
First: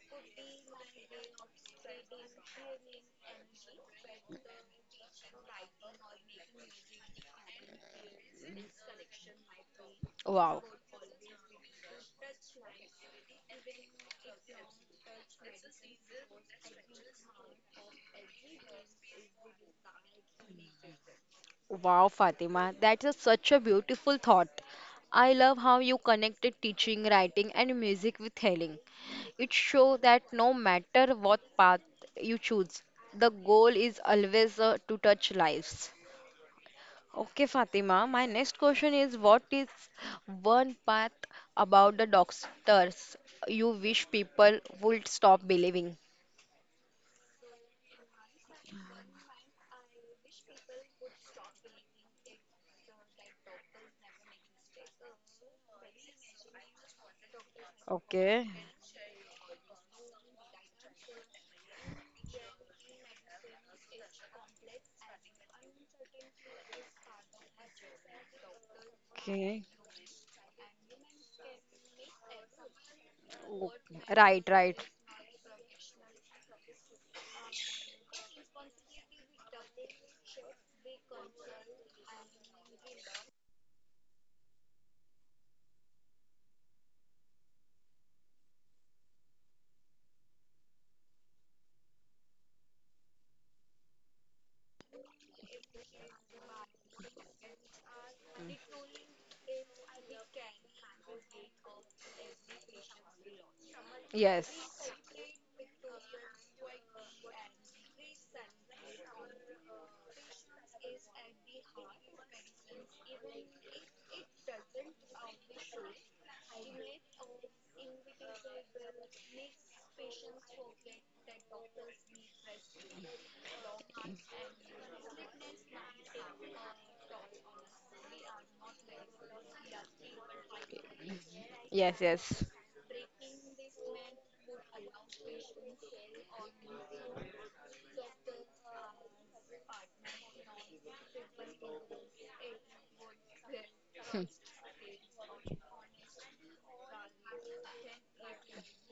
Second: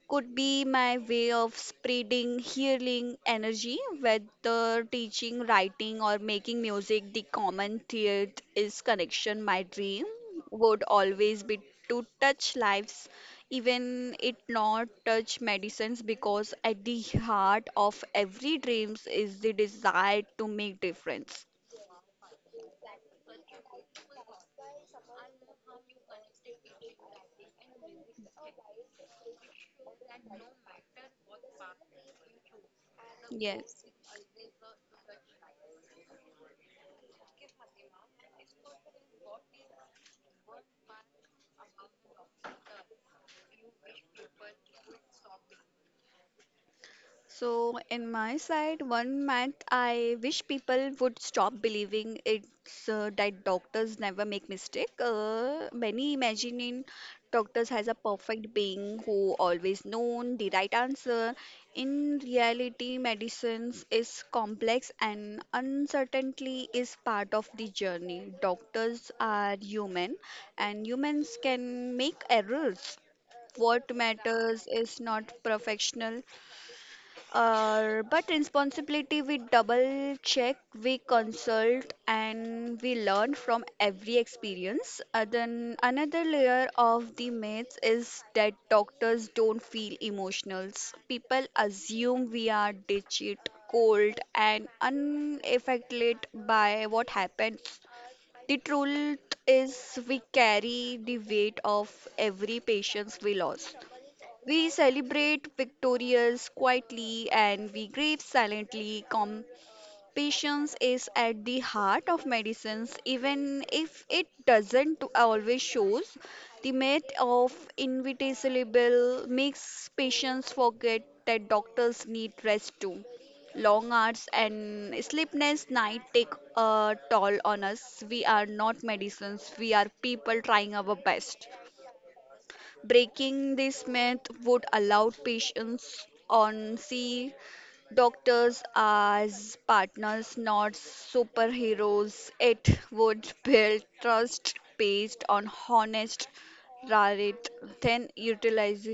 could be my way of spreading healing energy, whether teaching, writing, or making music. The common thread is connection. My dream
wow,
would always be to touch lives, even it not touch medicines, because at the heart of every dreams is the desire to make difference.
wow, Fatima. That is such a beautiful thought. I love how you connected teaching, writing, and music with healing. It shows that no matter what path you choose, the goal
Yes.
is always to touch lives. Okay, Fatima, my next question is what is one path about the doctors you wish people would stop believing?
So, in my side, one math I wish people would stop believing it's that doctors never make mistake. Many imagining doctors as a
Okay,
perfect being who always known the right answer. In reality, medicines is complex and uncertainty is part of the journey. Doctors are
okay.
human, and humans can make errors.
Oh,
What
right,
matters
right.
is not professional but responsibility. We double check, we consult, and we learn from every experience. Then another layer of the myths is that doctors don't feel emotionals. People assume we are digit, cold, and unaffected by what happens. The truth is, we carry the weight of every patient we lost.
Yes,
We celebrate victorious quietly and we grieve silently. Compassion is at the heart of medicines, even if it doesn't always shows. The myth of inevitable makes patients forget that doctors need rest too. Long hours and sleepless night take a toll on us. We are not medicines, we are people trying our best.
yes.
Breaking this myth would allow patients on see doctors as partners, not superheroes. It would build
Hmm.
trust based on honest, rather than utilize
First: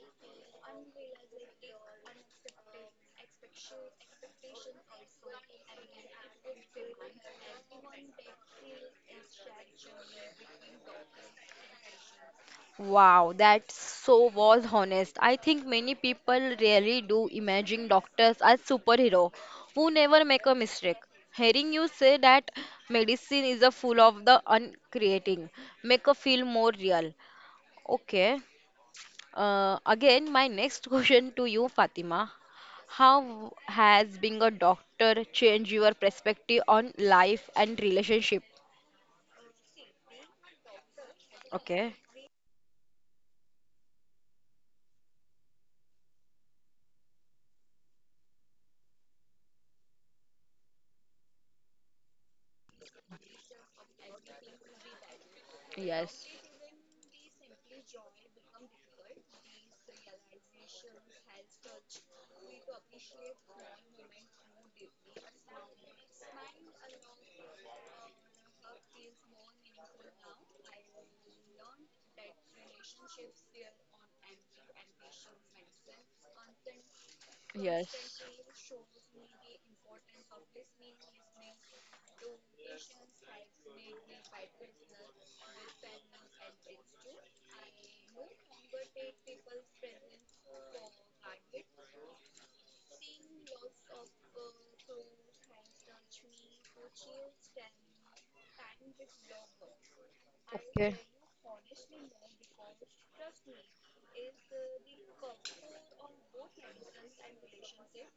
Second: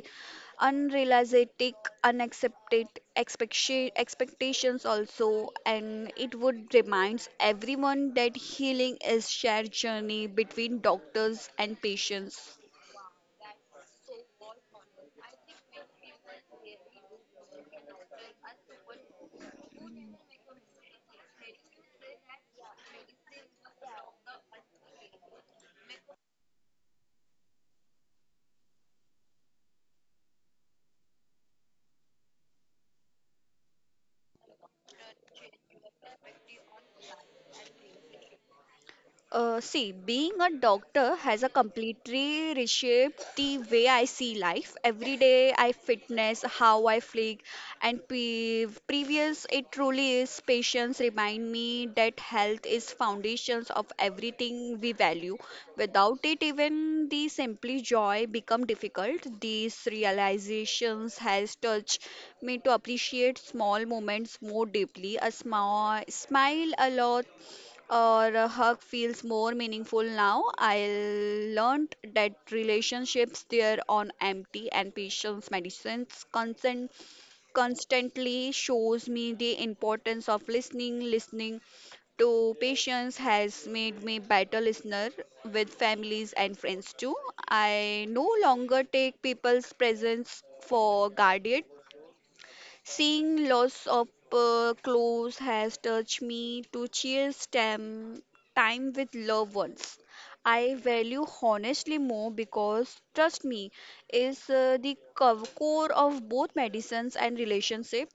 unrealistic, unaccepted expectations also, and it would reminds everyone that healing is shared journey between doctors and patients.
Wow, that so was honest. I think many people really do imagine doctors as superhero who never make a mistake. Hearing you say that medicine is a full of the uncreating, make a feel more real. Okay. Again, my next question to you, Fatima. How has being a doctor changed your perspective on life and relationship?
See, being a doctor has a
Okay.
completely reshaped the way I see life. Every day, I fitness, how I flick, and previous it truly is. Patients remind me that health is foundations of everything we value. Without
Yes,
it, even the simply joy become difficult. These realizations has touched me to appreciate small moments more deeply. A small smile, a lot or a hug feels more meaningful now. I learned that relationships there on empty and patience medicines consent
yes,
constantly shows me the importance of listening. Listening to patience has made me better listener with families and friends too. I no longer take people's presence for granted. Seeing lots of clothes has touched me to cherish time, time with loved ones. I
okay.
value honestly more because trust me is the core of both medicines and relationship.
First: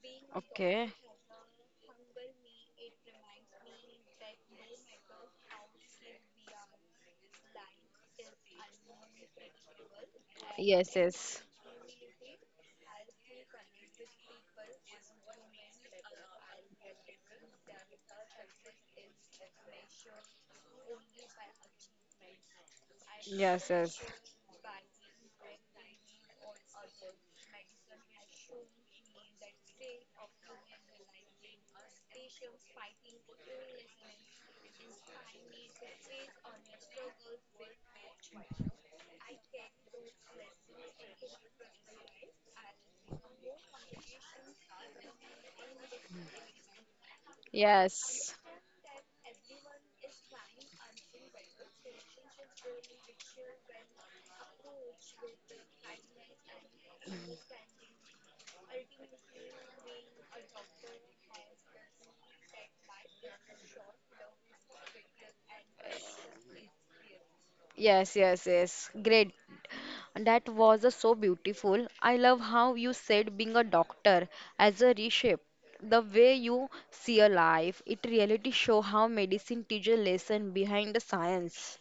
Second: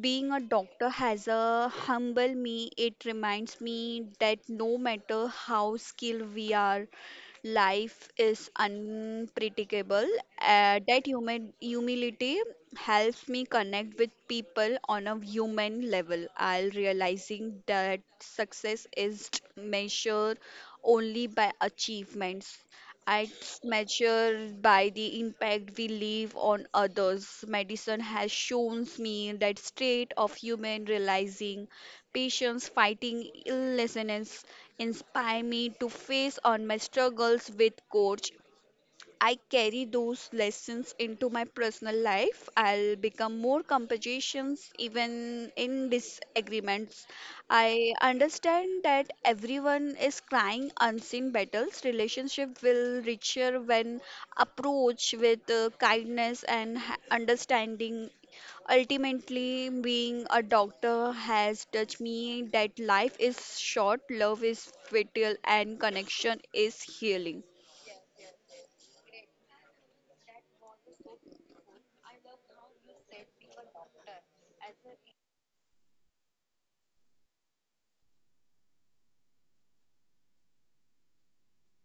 Being a doctor
Okay.
has a humble me. It reminds me that no matter how skilled we are, life is unpredictable. Uh,
Yes,
that
yes.
human humility helps me connect with people on a human level. I'll realizing that success is measured only by achievements, it's
Yes, yes.
measured by the impact we leave on others. Medicine has shown me that state of human realizing patients fighting illnesses inspire me to face on my struggles with coach. I carry those lessons into my personal life. I'll become more competitions even in disagreements. I
Yes.
understand that everyone is crying unseen battles. Relationship will richer when approached with kindness and understanding. Ultimately, being a doctor has touched me that life is short, love is fatal, and connection is healing.
Yes. Great. That was so beautiful. I love how you said being a doctor as a reshape. The way you see a life, it really show how medicine teaches a lesson behind the science.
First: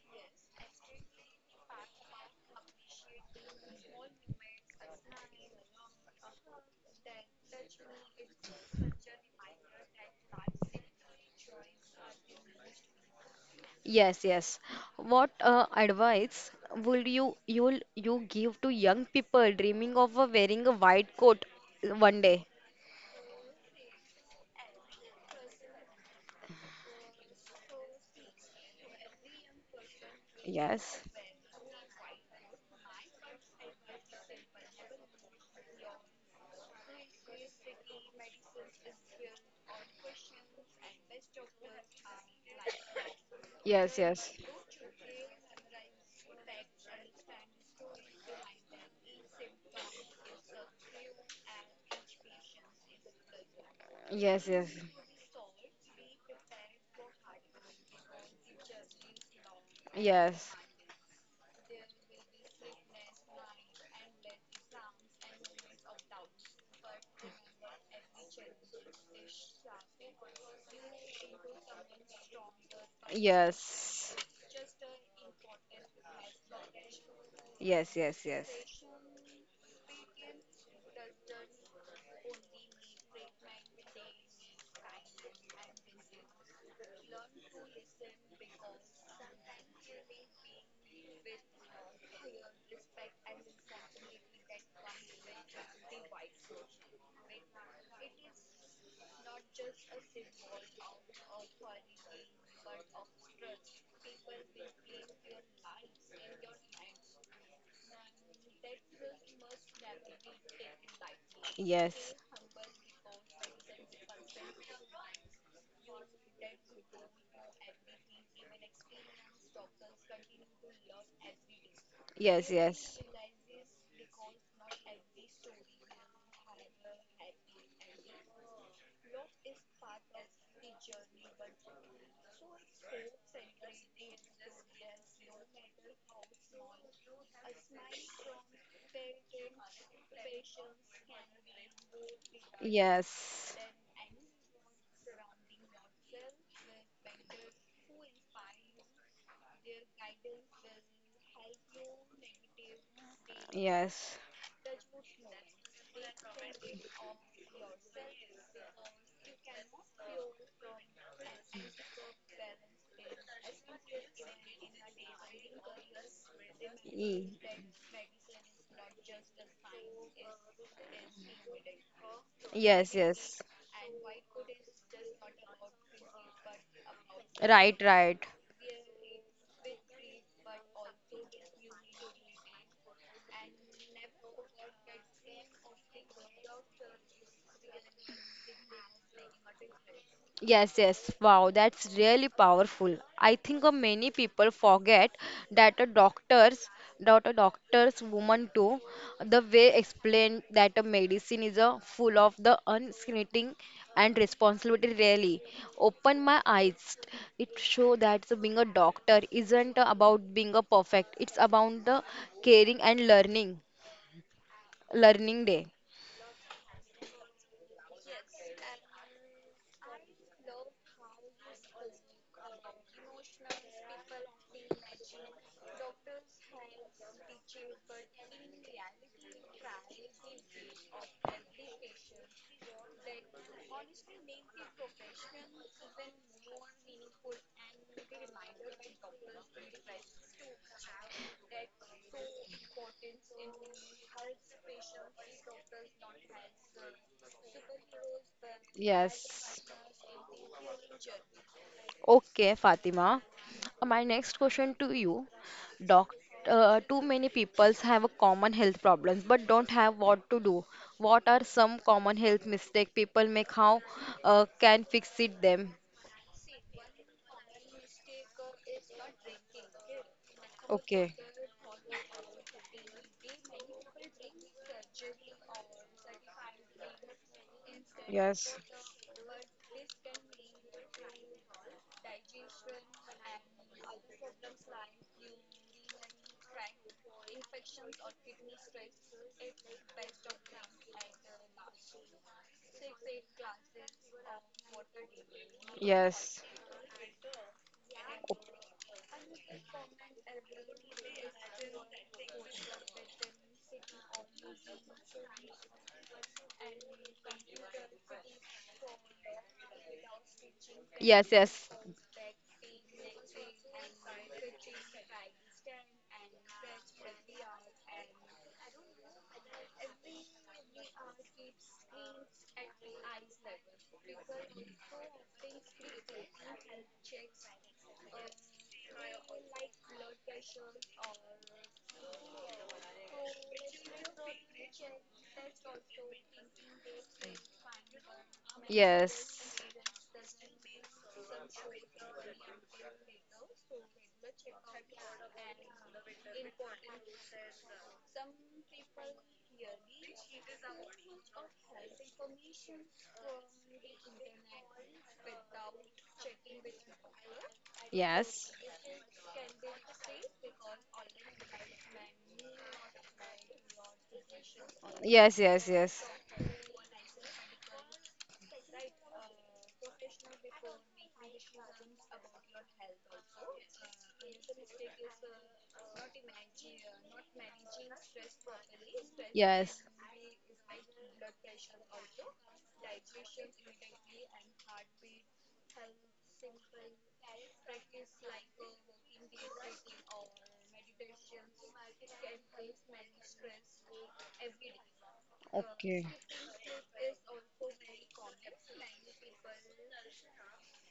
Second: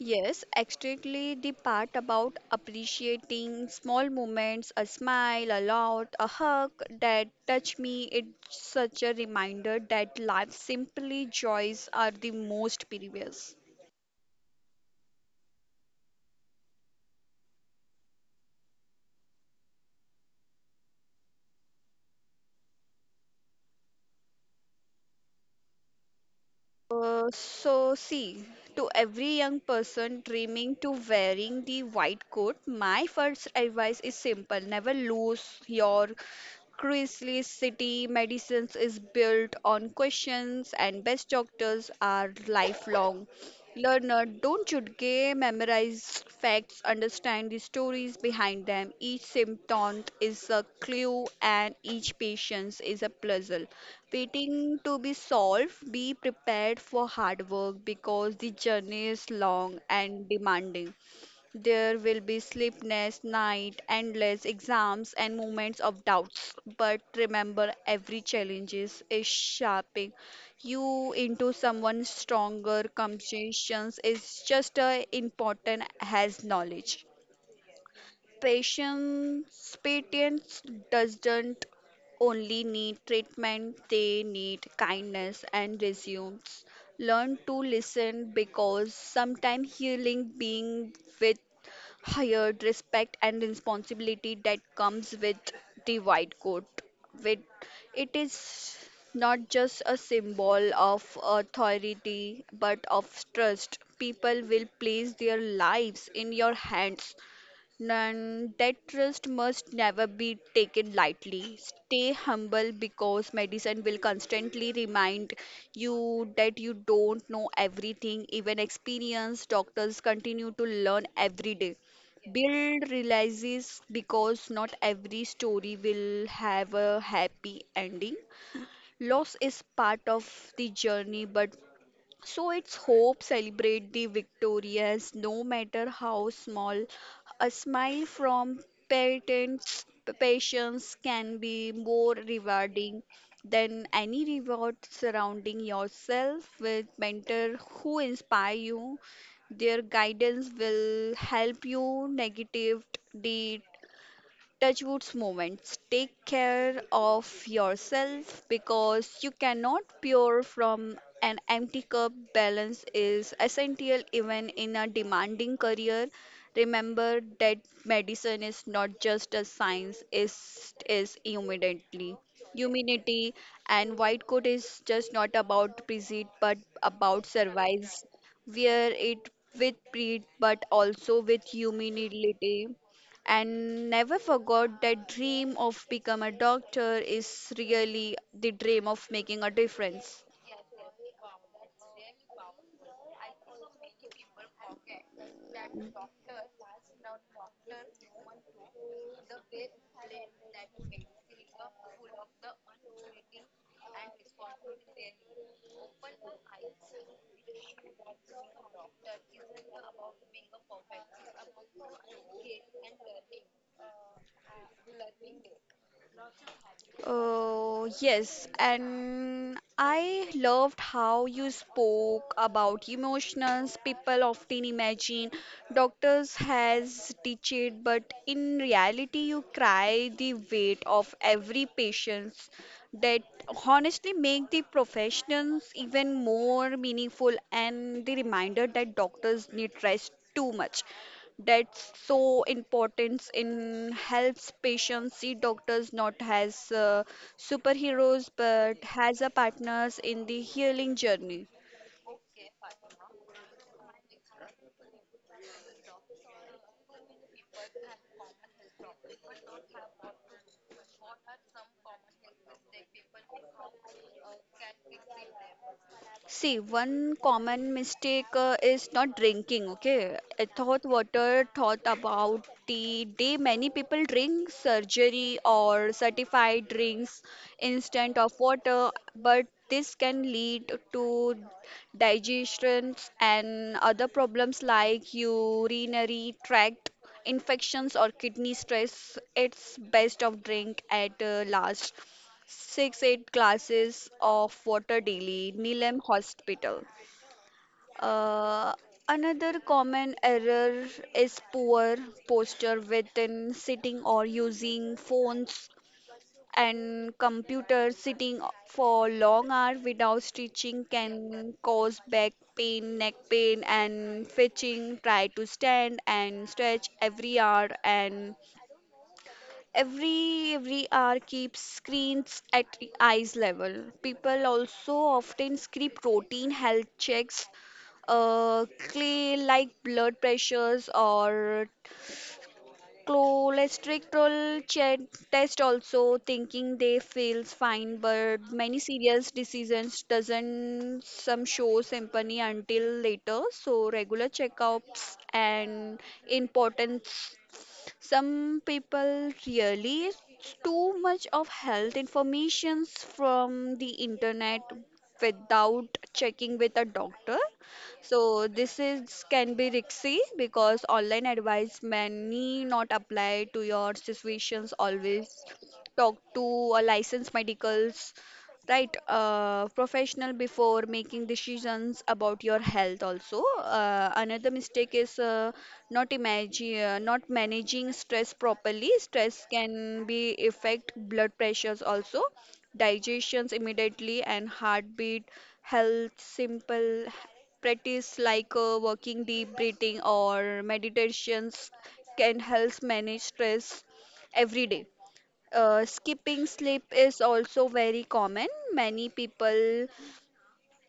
Yes, exactly the part about appreciating small moments, a smile, a lot, a hug, that touch me. It's such a reminder that life's simply joys are the most precious.
Yes, yes. What advice would you give to young people dreaming of wearing a white coat one day?
So see, to every young person dreaming to
Yes.
wearing the white coat, my first advice is simple. Never lose your Chrisley City. Medicines is built on questions and best doctors are lifelong.
Yes,
Learner,
yes.
don't just memorize facts, understand the stories behind them. Each symptom is a clue and each patient is a puzzle.
Yes, yes.
Waiting to be solved, be prepared for hard work because the journey is long and
Yes.
demanding. There will be sleepless night, endless exams, and moments of doubts. But remember, every challenge is shaping you into someone stronger. Conversations
Yes.
is just as important as knowledge.
Yes.
Patients doesn't only need treatment, they need kindness and resumes. Learn to listen because sometimes healing being with hired respect and responsibility that comes with the white coat. With it is not just a symbol of authority but of trust. People will place their lives in your hands and that trust must never be taken lightly.
Yes,
Stay humble because medicine will constantly remind you that you don't know everything. Even experienced doctors continue to learn every day.
yes,
Build
yes.
realizes because not every story will have a happy ending. Loss is part of the journey, but so it's hope. Celebrate the victorious, no matter how small. A smile from parents, patients can be more rewarding than any reward. Surrounding yourself with mentor who inspire you, their guidance will help you navigate the
Yes,
Touchwood's moments. Take care of yourself because you cannot pour from an empty cup.
yes,
Balance is essential even in a demanding career. Remember
Ye-
that medicine is not just a science, it is immediately
yes,
humanity,
yes.
and white coat is just not about prestige but about
Right,
survives.
right.
Wear it with pride but also with humility, and never forgot that dream of become a doctor is really the dream of making a difference.
Yes, yes. Wow, that's really powerful. I think many people forget that a doctor's that a doctor's woman too, the way explained that a medicine is a full of the unscreening and responsibility really open my eyes. It show that the being a doctor isn't about being a perfect. It's about the caring and learning. Learning day.
Yes, and I loved how you spoke about emotions. People often imagine doctors has teached, but in reality, you cry the weight of every patient. That honestly make the professions even more meaningful, and the reminder that doctors need rest too much, that's so important in helps patients see doctors not as superheroes but as a
Yes.
partners in the healing journey.
Okay, Fatima. My next question to you. Doc, too many people have a common health problems but don't have what to do. What are some common health mistakes people make? How can fix it them?
See, one common mistake is not drinking okay I thought
Okay.
water thought about the day. Many people drink surgery or certified drinks instead of
Yes.
water, but this can lead to digestions and other problems like urinary tract infections or kidney stress. It's best of drink at last 6 8 glasses of water daily Nilam
Yes.
hospital. uh, Another common error is poor posture within sitting or using phones and computer. Sitting for long hours without stretching
Yes,
can
yes.
cause back pain, neck pain, and fetching. Try to stand and stretch every hour, and every hour keeps screens at the eyes level. People also often skip routine health checks, clay like blood pressures or cholesterol test also, thinking they feels fine, but many serious diseases doesn't some show sympathy until later. So regular checkups and importance. Some people really too much of health informations from the internet
Yes.
without checking with a doctor,
Yes.
so this is can be risky because online advice may not apply to your situations
Yes,
always.
yes, yes.
Talk to a licensed medicals, right, professional before making decisions about your health also. Another mistake is not managing stress properly. Stress
Yes.
can be affect blood pressures also, digestions immediately and heartbeat health simple. Practice like walking deep breathing or meditations can help manage stress every day.
Okay.
Skipping sleep is also very common. Many people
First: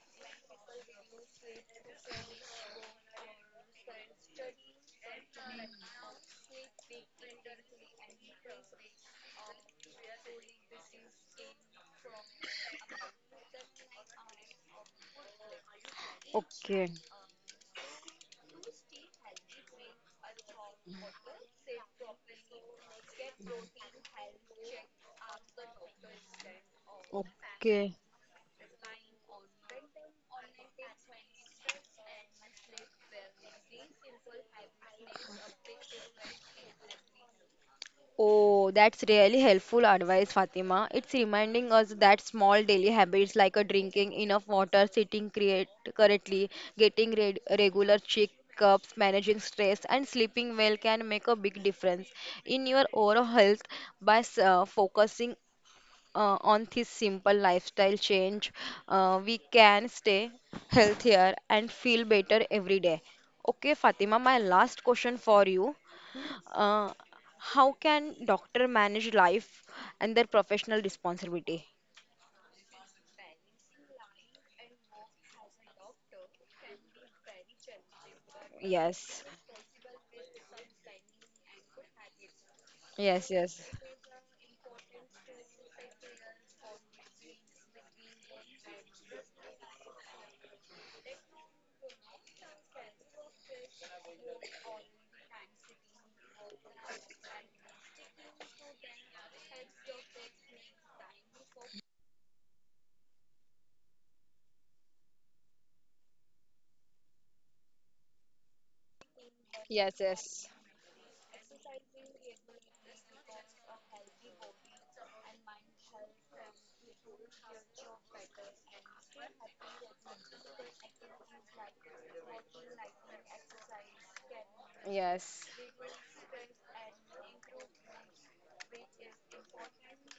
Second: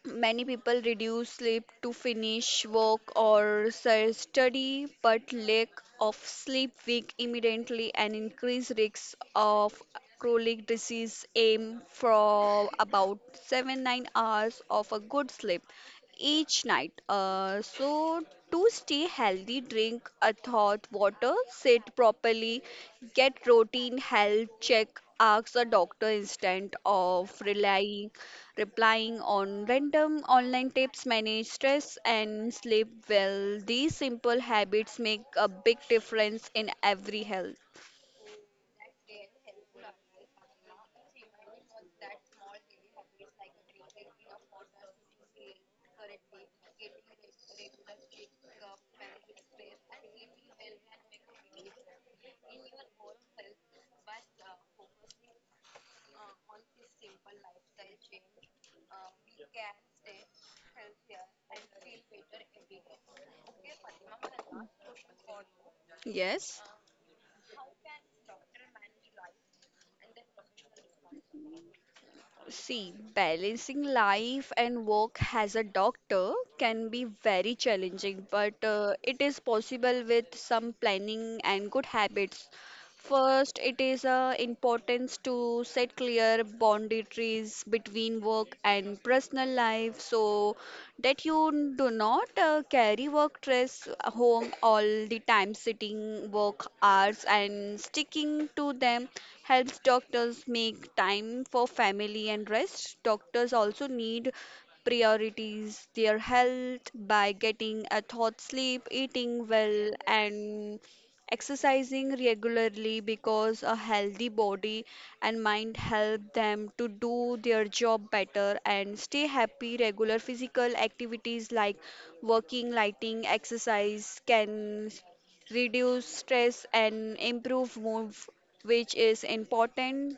Many people reduce sleep to finish work or study, but lack of sleep weak immediately and increased risks of chronic disease. Aim for about 7-9 hours of a good sleep each
Okay.
night. So to stay healthy, drink a thought water, sit properly, get routine health check, ask a doctor instead of
Okay.
relying replying on random online tips, manage stress, and sleep well. These simple habits make a big difference in every health.
Oh, that's really helpful advice, Fatima. It's reminding us that small daily habits like a drinking enough water, sitting create correctly, getting re regular checkups, managing stress, and sleeping well can make a big difference in your overall health by focusing on this simple lifestyle change. We can stay healthier and feel better every day. Okay, Fatima, my last question for you.
Yes.
Uh, how can doctor manage life and their professional responsibility?
See, balancing life and work as a doctor can be very challenging, but it
Yes,
is possible with some planning and good habits.
yes,
First,
yes.
it is importance to set clear boundaries between work and personal life, so that you do not carry work stress home all the time. Sitting work hours and sticking to them helps doctors make time for family and rest. Doctors also need priorities their health by getting a thought sleep, eating well,
Yes, yes,
and exercising regularly, because a healthy body and mind help them to do their job better and stay happy. Regular physical activities like walking, lighting, exercise can
yes,
reduce stress and improve mood, which is important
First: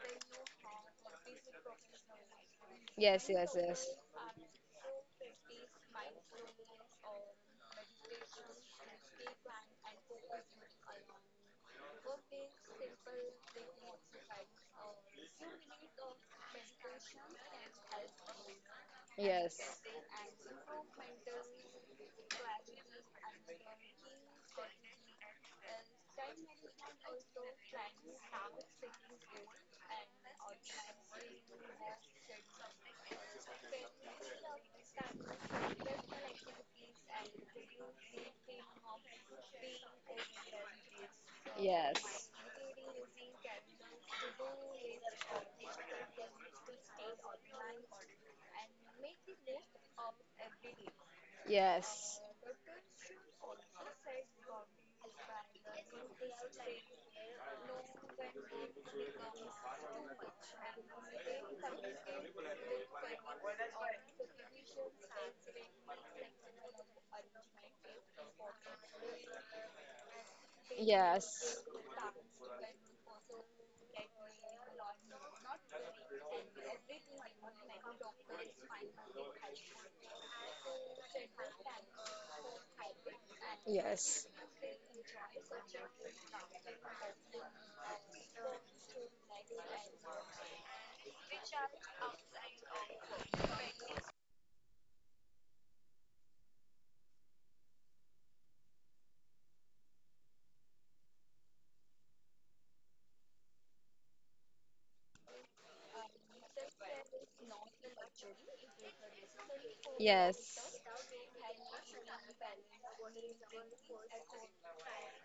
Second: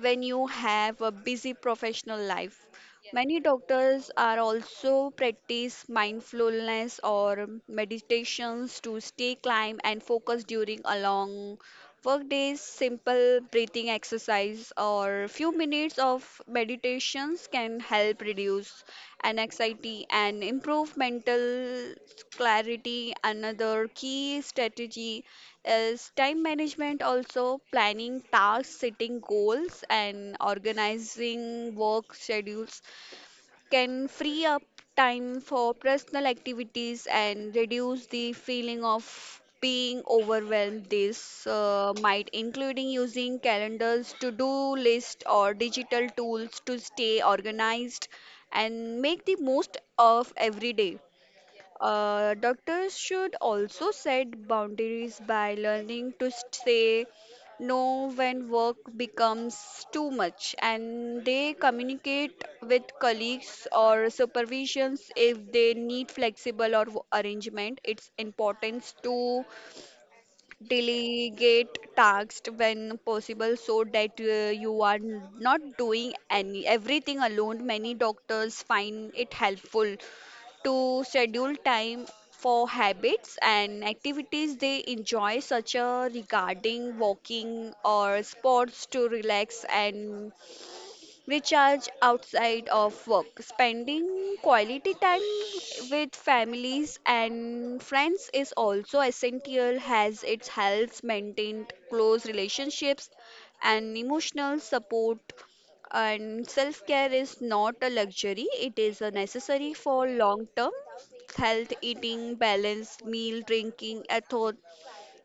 when you have a busy professional life.
yes,
Many
yes, yes,
doctors are also practice mindfulness or meditations to stay calm and focused during a long work days. Simple breathing exercise or few minutes of meditations can help reduce anxiety and improve mental clarity. Another key strategy is time management. Also, planning tasks, setting goals, and organizing work schedules can free up time for personal activities and reduce the feeling of being
yes.
overwhelmed. This might
Yes,
including using calendars to do list or digital tools to stay organized and make the most of every day.
yes,
Doctors should also set boundaries by learning to say no when work becomes too much, and they communicate with colleagues or supervisions if they need flexible or arrangement. It's important to
yes,
delegate tasks when possible so that you are not doing any everything alone. Many doctors find it helpful to schedule time for habits and
yes,
activities they enjoy, such as regarding walking or sports, to relax and recharge outside of work. Spending quality time with families and friends is also essential, as it helps maintain close relationships and emotional support, and self-care is not a luxury, it is a necessary for
yes,
long-term health. Eating balanced meal, drinking ethos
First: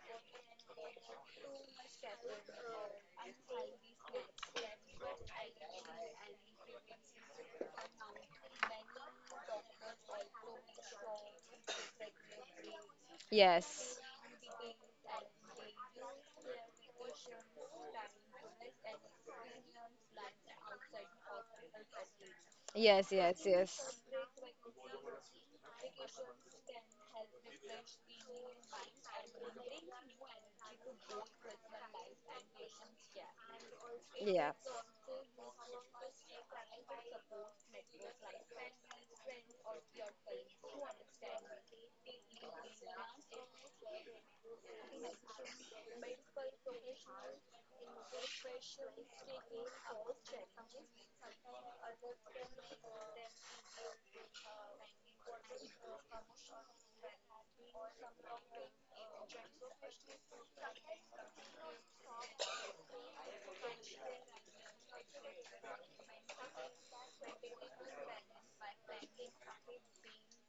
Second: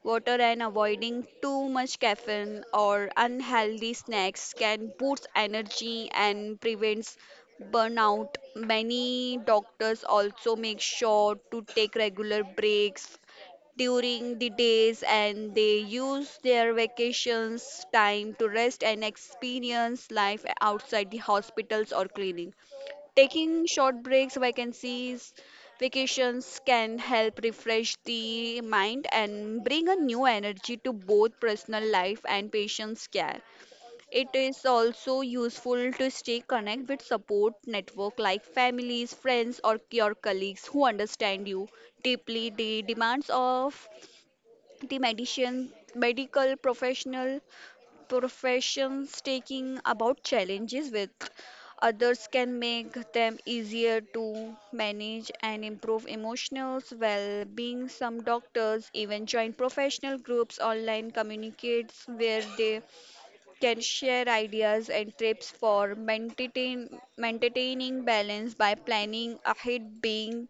water, and avoiding too much caffeine or unhealthy snacks can boost energy and prevents burnout. Many doctors also make sure to take regular breaks
yes,
during the days, and they use their vacations time to rest and experience life outside the hospitals or clinics.
yes, yes,
Taking
yes. yes.
short breaks, vacations can help refresh the mind and bring a new energy to both personal life and patient's care. It
Yeah,
is also useful to stay connected with support network like families, friends, or your colleagues who understand you deeply. The demands of the medical professional professions, taking about challenges with others can make them easier to manage and improve emotional well-being. Some doctors even join professional groups online communicates where they can share ideas and tips for maintaining balance. By planning ahead, being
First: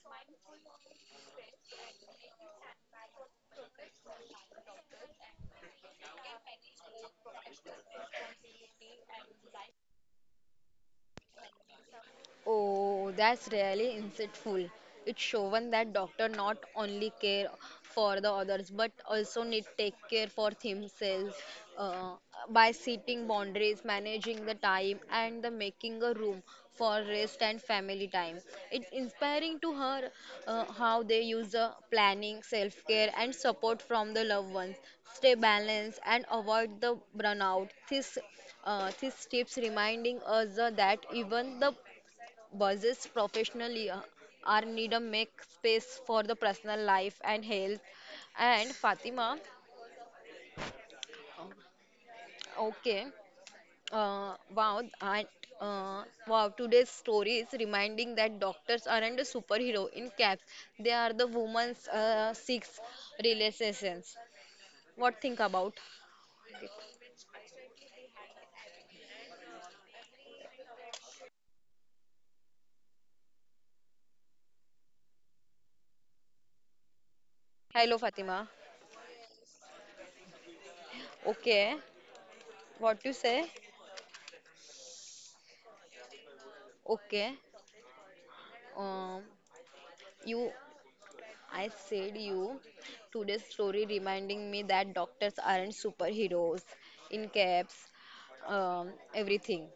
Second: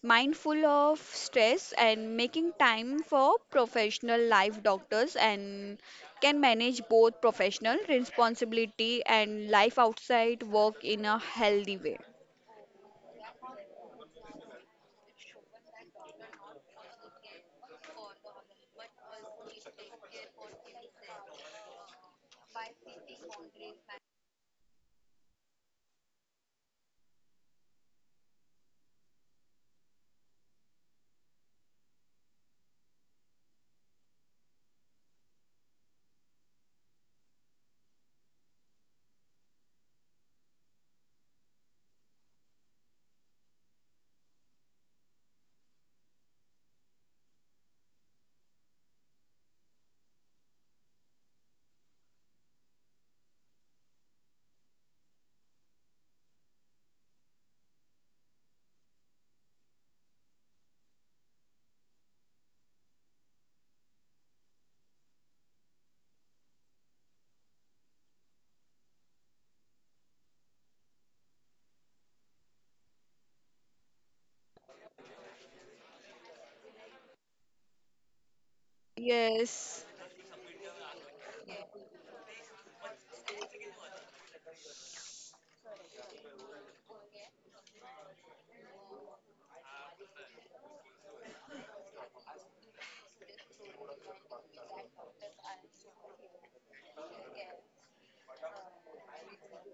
mindful of stress, and making time for professional life, doctors and can manage both professional responsibility and life outside work in a healthy way.
oh, that's really insightful. It's shown that doctor not only care for the others but also need take care for themselves uh, by setting boundaries, managing the time, and the making a room for rest and family time. It's inspiring to her how they use the planning, self care, and support from the loved ones. Stay balanced and avoid the burnout. This these tips reminding us that even the versus professionally are need to make space for the personal life and health. And Fatima, um, okay, uh, wow, and wow, today's story is reminding that doctors aren't a superhero in caps; they are the woman's six relations. What think about? Hello, Fatima.
Yes.
Okay, what you say? Okay, um, you I said you. Today's story reminding me that doctors aren't superheroes in caps, everything.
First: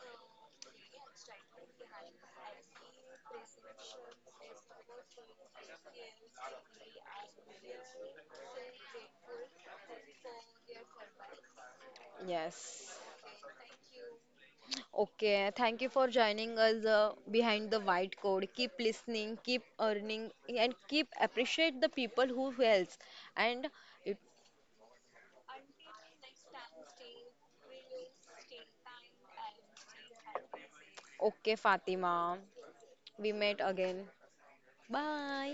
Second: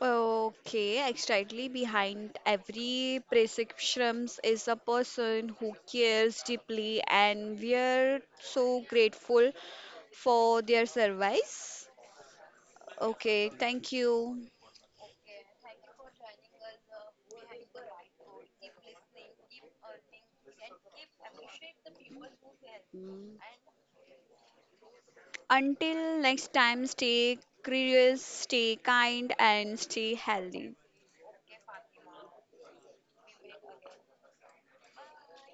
Okay, exactly. Behind every prescription is a person who cares deeply, and we are so grateful for their service.
Yes.
Okay, thank you.
Okay. Thank you for joining us behind the white code. Keep listening, keep earning, and keep appreciate the people who helps.
Mm.
And it,
Until next time, stay curious, stay kind, and stay healthy.
okay, Fatima. We met again. Bye.